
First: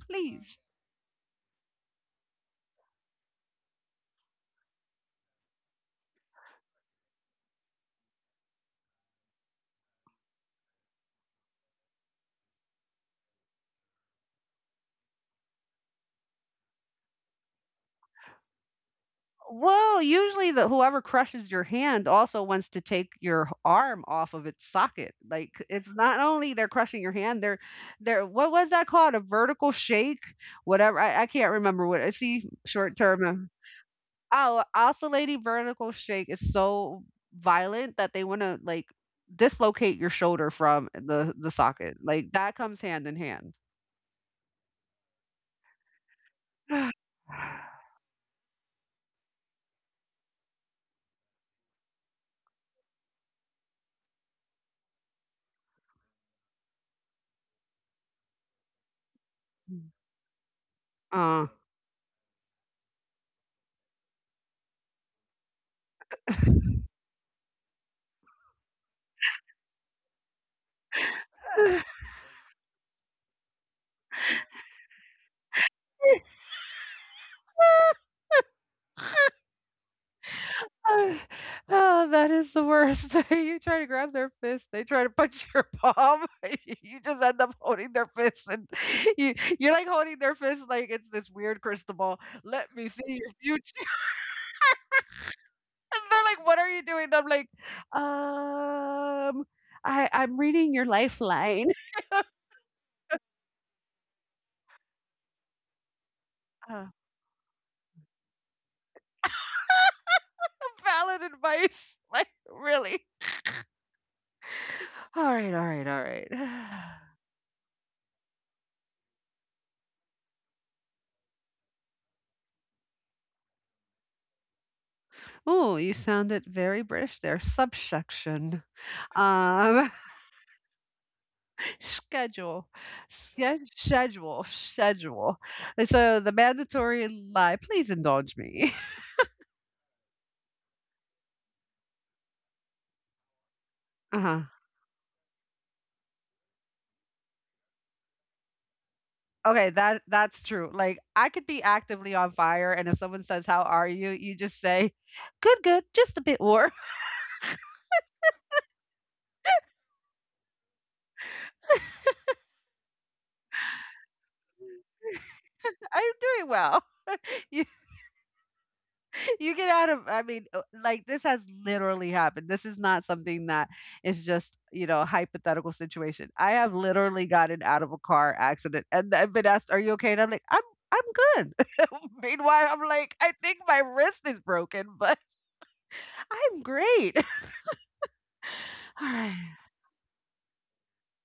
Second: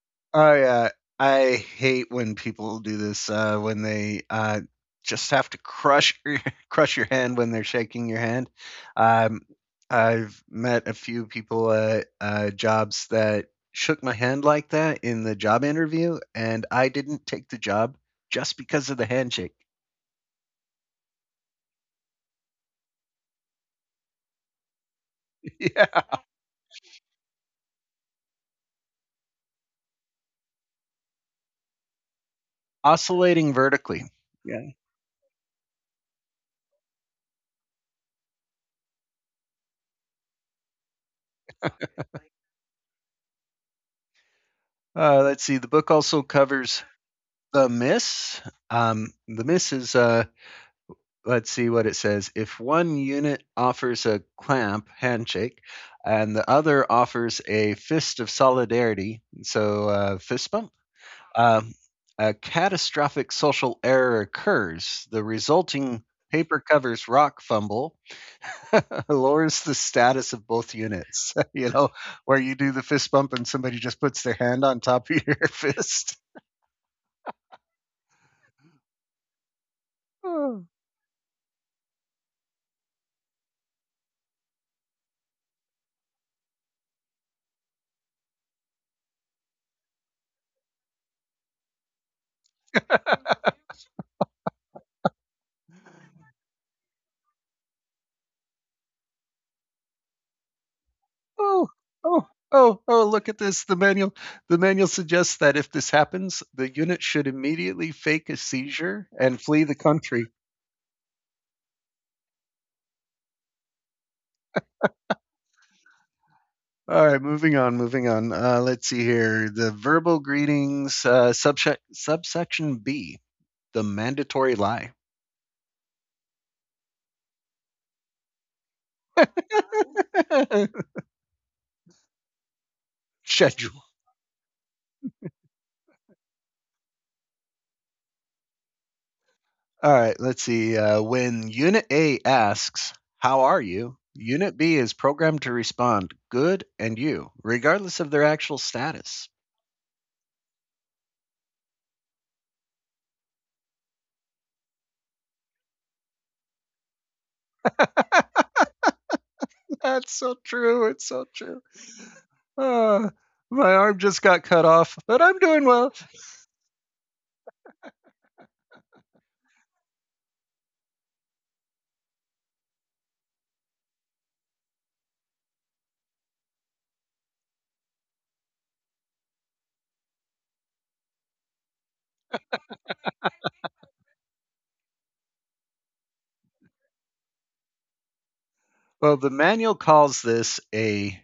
Oh
please.
yeah, I hate when people do this when they just have to crush your hand when they're shaking your hand. Um, I've met a few people at jobs that shook my hand like that in the job interview, and I didn't take the job just because of the handshake.
Whoa, usually the whoever crushes your hand also wants to take your arm off of its socket. Like it's
Yeah,
not only they're crushing your hand, they're what was that called? A vertical shake? Whatever. I can't remember what I see short term.
oscillating vertically. Yeah.
Oh, oscillating vertical shake is so violent that they wanna, like, dislocate your shoulder from the socket, like, that comes hand in hand.
Let's see. The book also covers the miss. The miss is let's see what it says. If one unit offers a clamp handshake and the other offers a fist of solidarity, so fist bump,
Uh.
um, a catastrophic social error occurs. The resulting paper covers rock fumble lowers the status of both units. You know, where you do the fist bump and somebody just puts their hand on top of your fist.
Oh, that is the worst. You try to grab their fist, they try to punch your palm, you just end up holding their fist, and you you're, like, holding their fist like it's this weird crystal ball. "Let me see your future." And they're like, "What are you doing?" And I'm like, "Um, I'm reading your
Oh,
lifeline."
oh, oh, oh, look at this. The manual suggests that if this happens, the
Uh,
unit should immediately fake a seizure and flee the country.
valid advice, like really. All right, all right, all right.
All right, moving on, moving on. Let's see here. The verbal greetings, subsection B, the mandatory lie
Oh, you sounded very British there. Subsection, um, schedule,
schedule.
schedule, schedule. And so the mandatory lie. Please indulge me.
All right, let's see. When Unit A asks, "How are you?"
Uh huh.
Unit B is programmed to respond, "Good and you," regardless of their actual status.
Okay, that's true. Like I could be actively on fire and if someone says, "How are you?" you just say, "Good, good, just a bit warm."
That's so true. It's so true. Uh, my arm just got cut off, but I'm doing well.
I'm doing well. You you get out of I mean, like this has literally happened. This is not something that is just, you know, a hypothetical situation. I have literally gotten out of a car accident and I've been asked, "Are you okay?" and I'm like, "I'm good." Meanwhile, I'm like, "I think my wrist is broken, but I'm great." All
Well, the
right.
manual calls this a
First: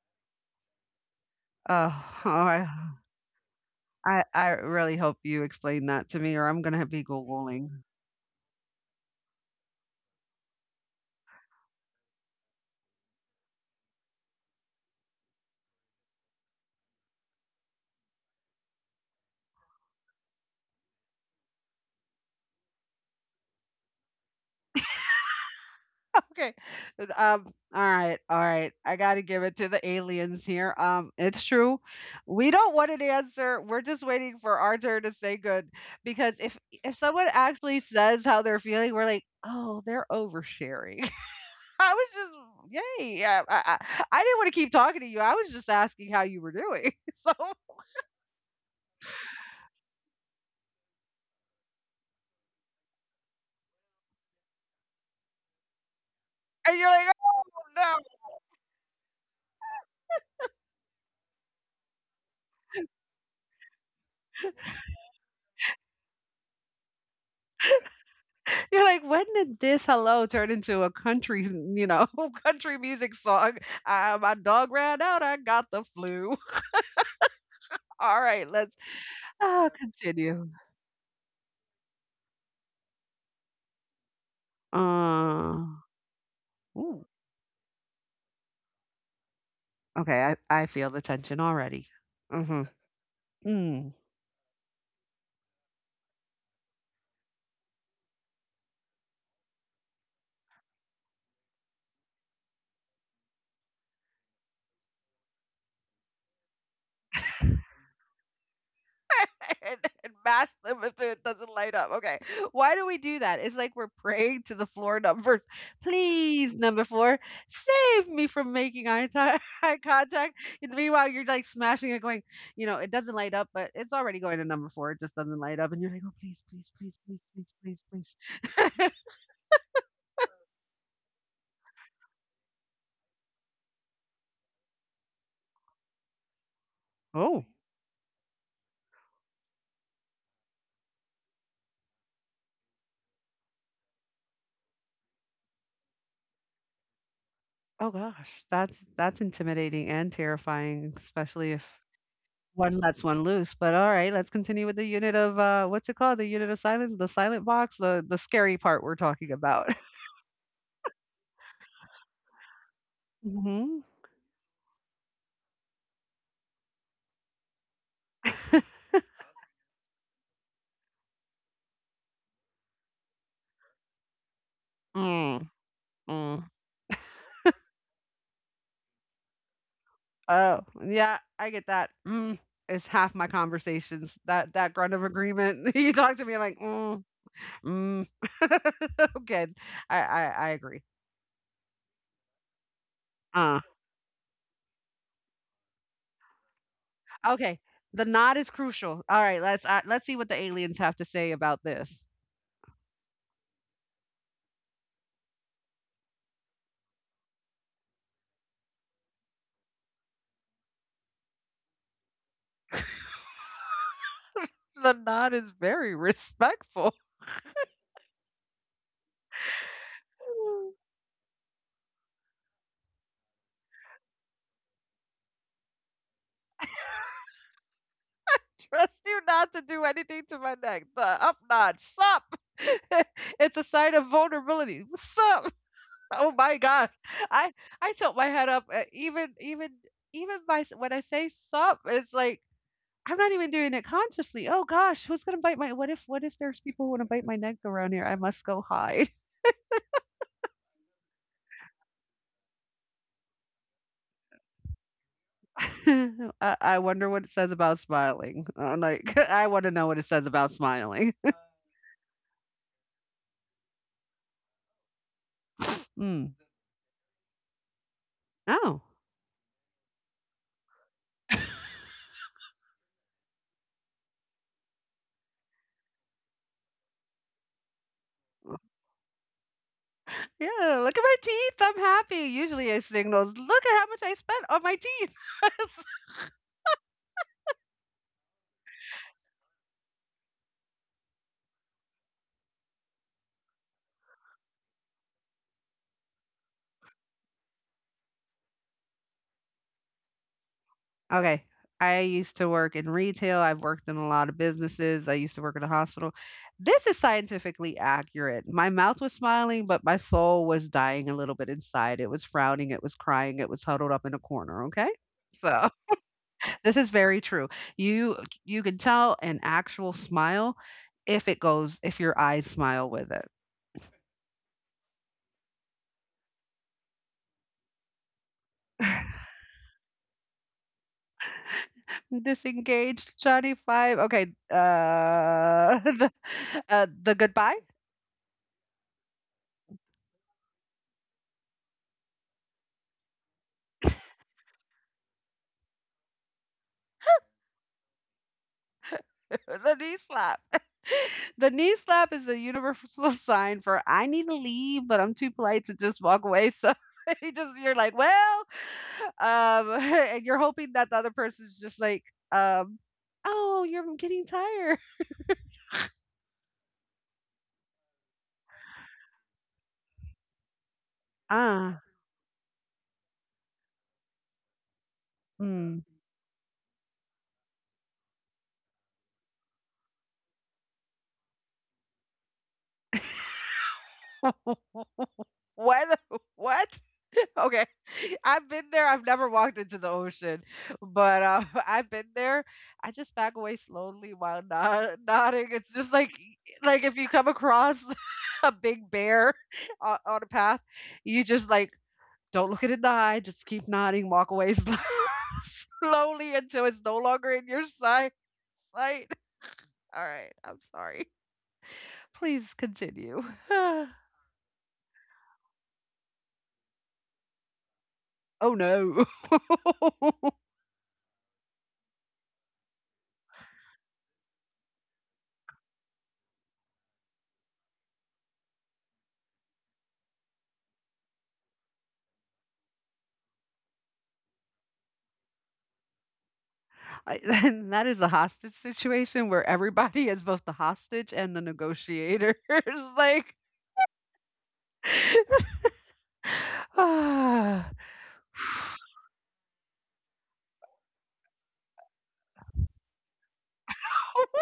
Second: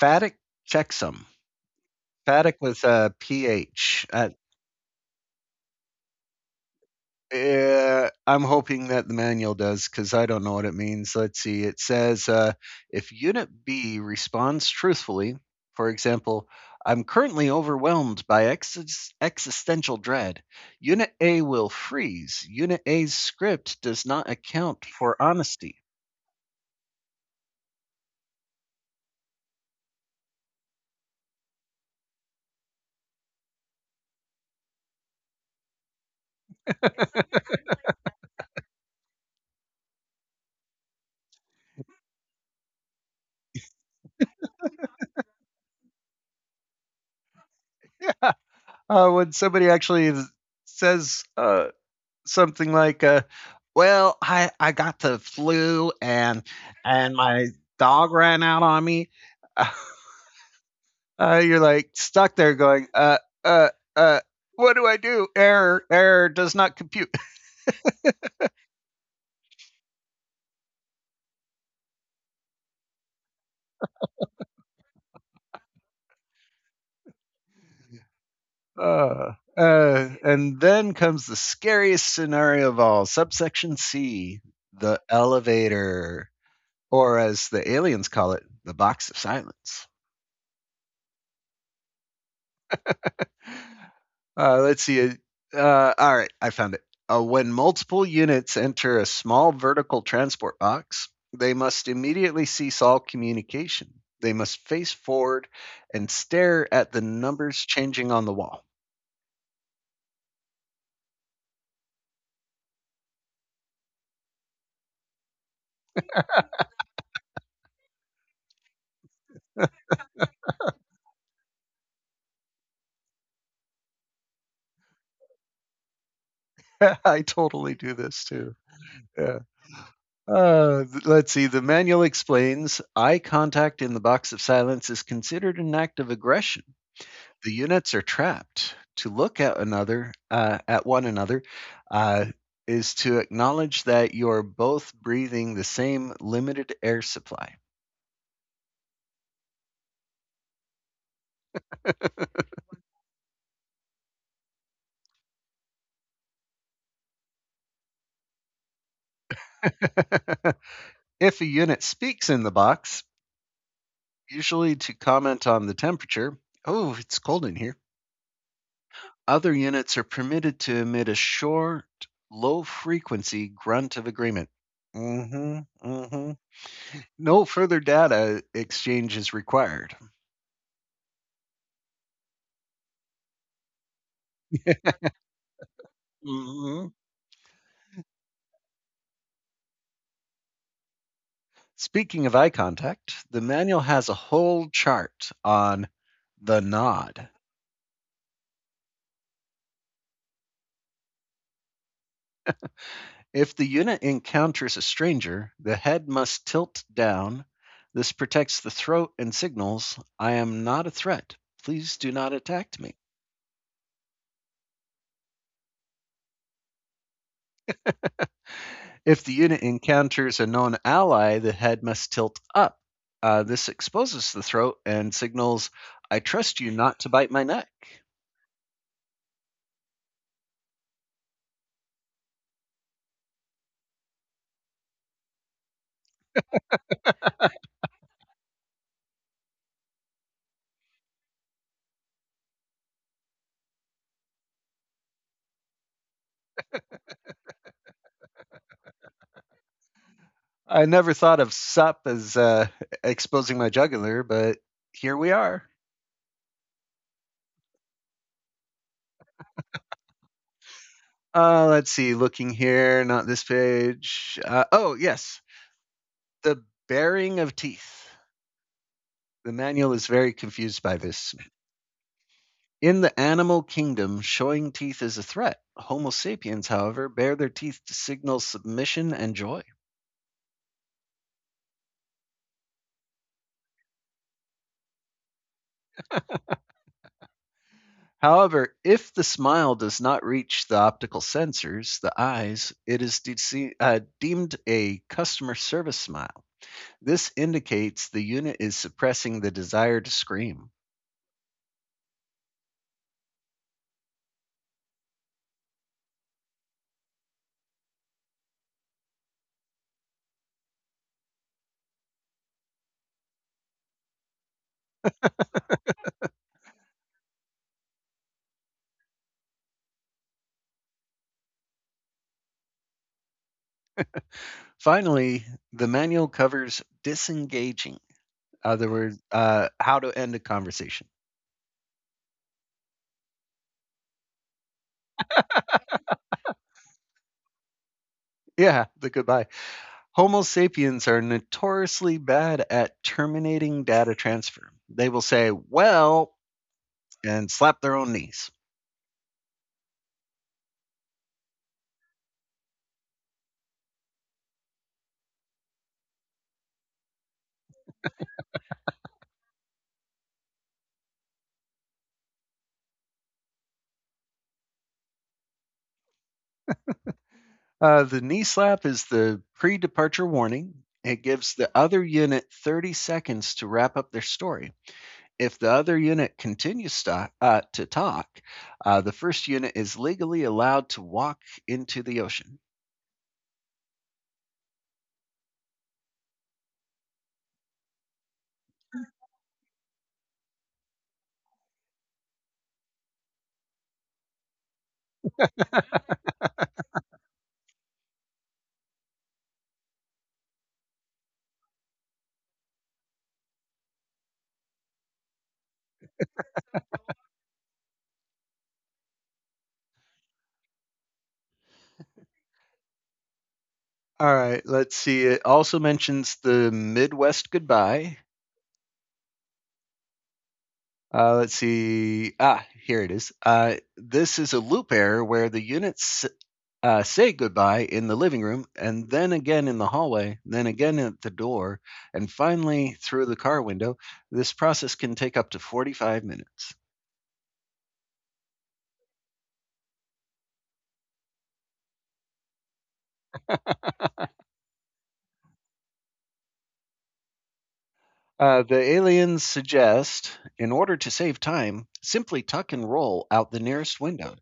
phatic checksum.
Oh, all
Phatic
right.
with a ph.
I I really hope you explain that to me or I'm gonna be Googling.
I'm hoping that the manual does because I don't know what it means. Let's see. It says if Unit B responds truthfully, for example, "I'm currently overwhelmed by existential dread." Unit A will freeze. Unit A's script does not account for honesty.
Okay. Um, all right, all right. I gotta give it to the aliens here. It's true. We don't want an answer. We're just waiting for our turn to say good. Because if someone actually says how they're feeling, we're like, oh, they're oversharing. I was just yay. Yeah, I didn't want to keep talking to you. I was just asking how you were doing. So
Yeah. When somebody actually says something like, "Well, I got the flu
and you're like,
and
oh
my
no.
dog ran out on me," uh, you're like stuck there going, uh, uh, what do I do? Error, error does not compute.
You're like, when did this hello turn into a country, you know, country music song? My dog ran out. I got the flu. All right, let's
Uh, uh,
continue.
and then comes the scariest scenario of all, subsection C, the
Uh,
elevator,
ooh,
or as the aliens call it, the box of silence.
okay, I feel the tension already. Mm-hmm. Mm.
Let's see. All right, I found it. When multiple units enter a small vertical transport box, they must immediately cease all communication. They must face forward and stare at the numbers changing on the wall.
and, and mash them if it doesn't light up. Okay. Why do we do that? It's like we're praying to the floor numbers. Please, number four, save me from making eye contact. And meanwhile, you're like smashing it, going, you know, it doesn't light up, but it's already going to number four. It just doesn't light up. And you're like, oh, please, please, please,
I
please, please,
totally
please,
do this too.
please.
Yeah. Let's see. The manual explains eye contact in the box of silence is considered an act of aggression.
Oh,
The units are trapped. To look at at one another, uh, is to acknowledge that you're both breathing the same limited air supply.
oh gosh, that's intimidating and terrifying, especially if one lets one loose, but alright, let's continue with the unit of, what's it called? The unit of silence, the silent box, the scary part we're talking about.
If a unit speaks in the box,
Mhm.
usually to comment on the temperature, "Oh, it's cold in here," other units are permitted to emit a short, low frequency grunt of agreement.
Mm,
Mm hmm, mm
mm.
hmm. No further data exchange is required.
Oh, yeah, I get that. Mm, it's half my conversations, that grunt of agreement. You talk to me
Mm
like,
hmm.
"Mm, mm." Good. I agree.
Speaking of eye contact, the
Uh,
manual has a whole chart on the nod.
okay, the nod is crucial. Alright, let's see what the aliens have to say about this.
If the unit encounters a stranger, the head must tilt down. This protects the throat and signals, "I am not a threat. Please do not attack me."
The nod is very respectful.
If the unit encounters a known ally, the head must tilt up. This exposes the throat and signals, "I trust you not to bite my neck."
Trust you not to do anything to my neck. The up nod. Sup? It's a sign of vulnerability. Sup? Oh my god. I I tilt my head up when I say sup, it's like I'm not even doing it consciously. Oh gosh, who's gonna bite my what if there's people who wanna bite my neck around here? I must go hide.
I never thought of sup as exposing my jugular, but here we are.
I wonder what it says about smiling. I'm like, I wanna know what it says about smiling.
Let's see, looking here, not this page. Oh, yes,
Mm.
the bearing of teeth.
Oh.
The manual is very confused by this. In the animal kingdom, showing teeth is a threat. Homo sapiens, however, bare their teeth to signal submission and joy.
Yeah, look at my teeth. I'm happy. Usually it signals, look at how much I spent on my teeth. It's
However, if the smile does not reach the optical sensors, the eyes, it is deemed a customer service smile. This indicates the unit is suppressing the desire to scream.
okay. I used to work in retail. I've worked in a lot of businesses. I used to work in a hospital. This is scientifically accurate. My mouth was smiling, but my soul was dying a little bit inside. It was frowning, it was crying, it was huddled up in a corner, okay? So, this is very true. You you can tell an actual smile if it goes if your eyes smile with it.
Finally, the manual covers disengaging. In other words, how to end a conversation.
Disengaged Johnny 5. Okay, uh the the goodbye.
Yeah, the goodbye. Homo sapiens are notoriously bad at terminating data transfer. They will say, "Well," and slap their own knees.
The knee slap. The knee slap is a universal sign for I need to leave, but I'm too polite to just walk away. So you're like, well, and you're hoping that the other person's just like, um, oh, you're getting tired.
The knee slap is the pre departure warning. It gives the
Ah,
other unit 30 seconds to wrap up their story. If the
mm.
other unit continues to talk, the first unit is legally allowed to walk into the ocean.
What? What? Okay. I've been there. I've never walked into the ocean, but I've been there. I just back away slowly while nodding. It's just like if you come across a big bear on a path, you just like don't look it in the eye. Just keep nodding. Walk away slowly until it's no longer in your sight. Sight. All right. I'm sorry. Please continue.
All right, let's see. It also mentions the Midwest goodbye.
Oh no.
Let's see. Ah, here it is. This is a loop error where the units say goodbye in the living room and then again in the hallway, then again at the door, and finally through the car window. This process can take up to 45 minutes.
I then that is a hostage situation where everybody is both the hostage and the negotiator. It's like ah,
The aliens suggest, in order to save time, simply tuck and roll out the nearest window.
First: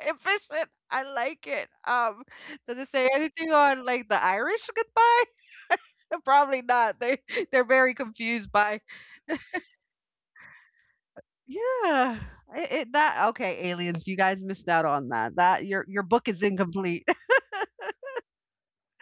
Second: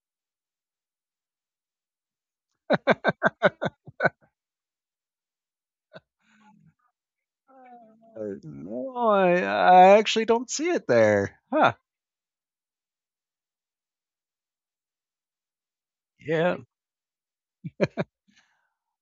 efficient. I like it. Did it say anything on like the Irish goodbye? Probably not. They they're very
Uh,
confused by
no, I, I actually don't see it there. Huh.
yeah. It, that okay, aliens. You guys missed out on that. That your book is
Yeah.
incomplete.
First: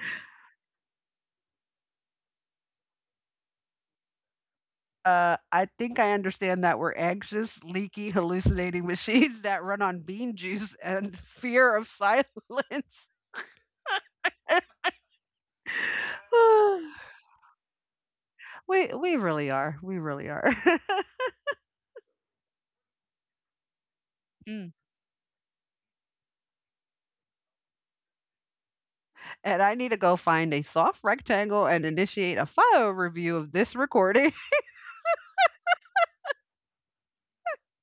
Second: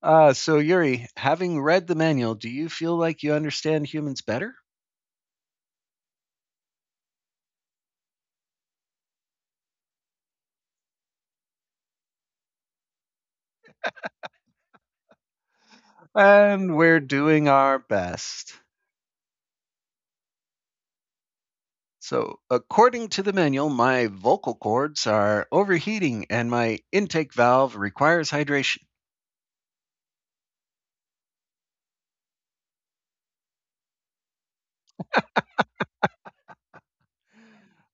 So, Yuri, having read the manual, do you feel like you understand humans better?
I think I understand that we're anxious, leaky, hallucinating machines that run on bean juice and fear of silence.
And we're doing our best.
We really are. We really are.
So, according to the manual, my vocal
Mm.
cords are overheating and my intake valve requires hydration.
And I need to go find a soft rectangle and initiate a file review of this recording.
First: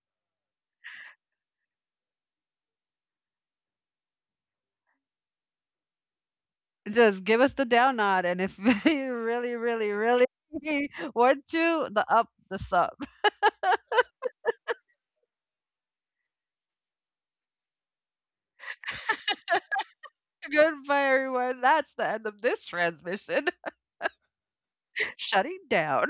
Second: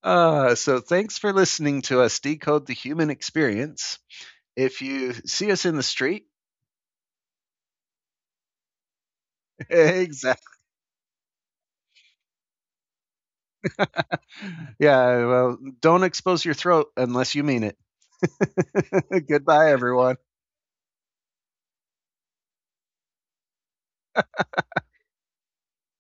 So thanks for listening to us decode the human experience. If you see us in the street,
Just give us the down nod, and if you really, really, really
exactly.
want to, the up, the sub.
Yeah, well, don't expose your throat unless you mean it. Goodbye, everyone.
Goodbye, everyone. That's the end of this transmission. Shutting down.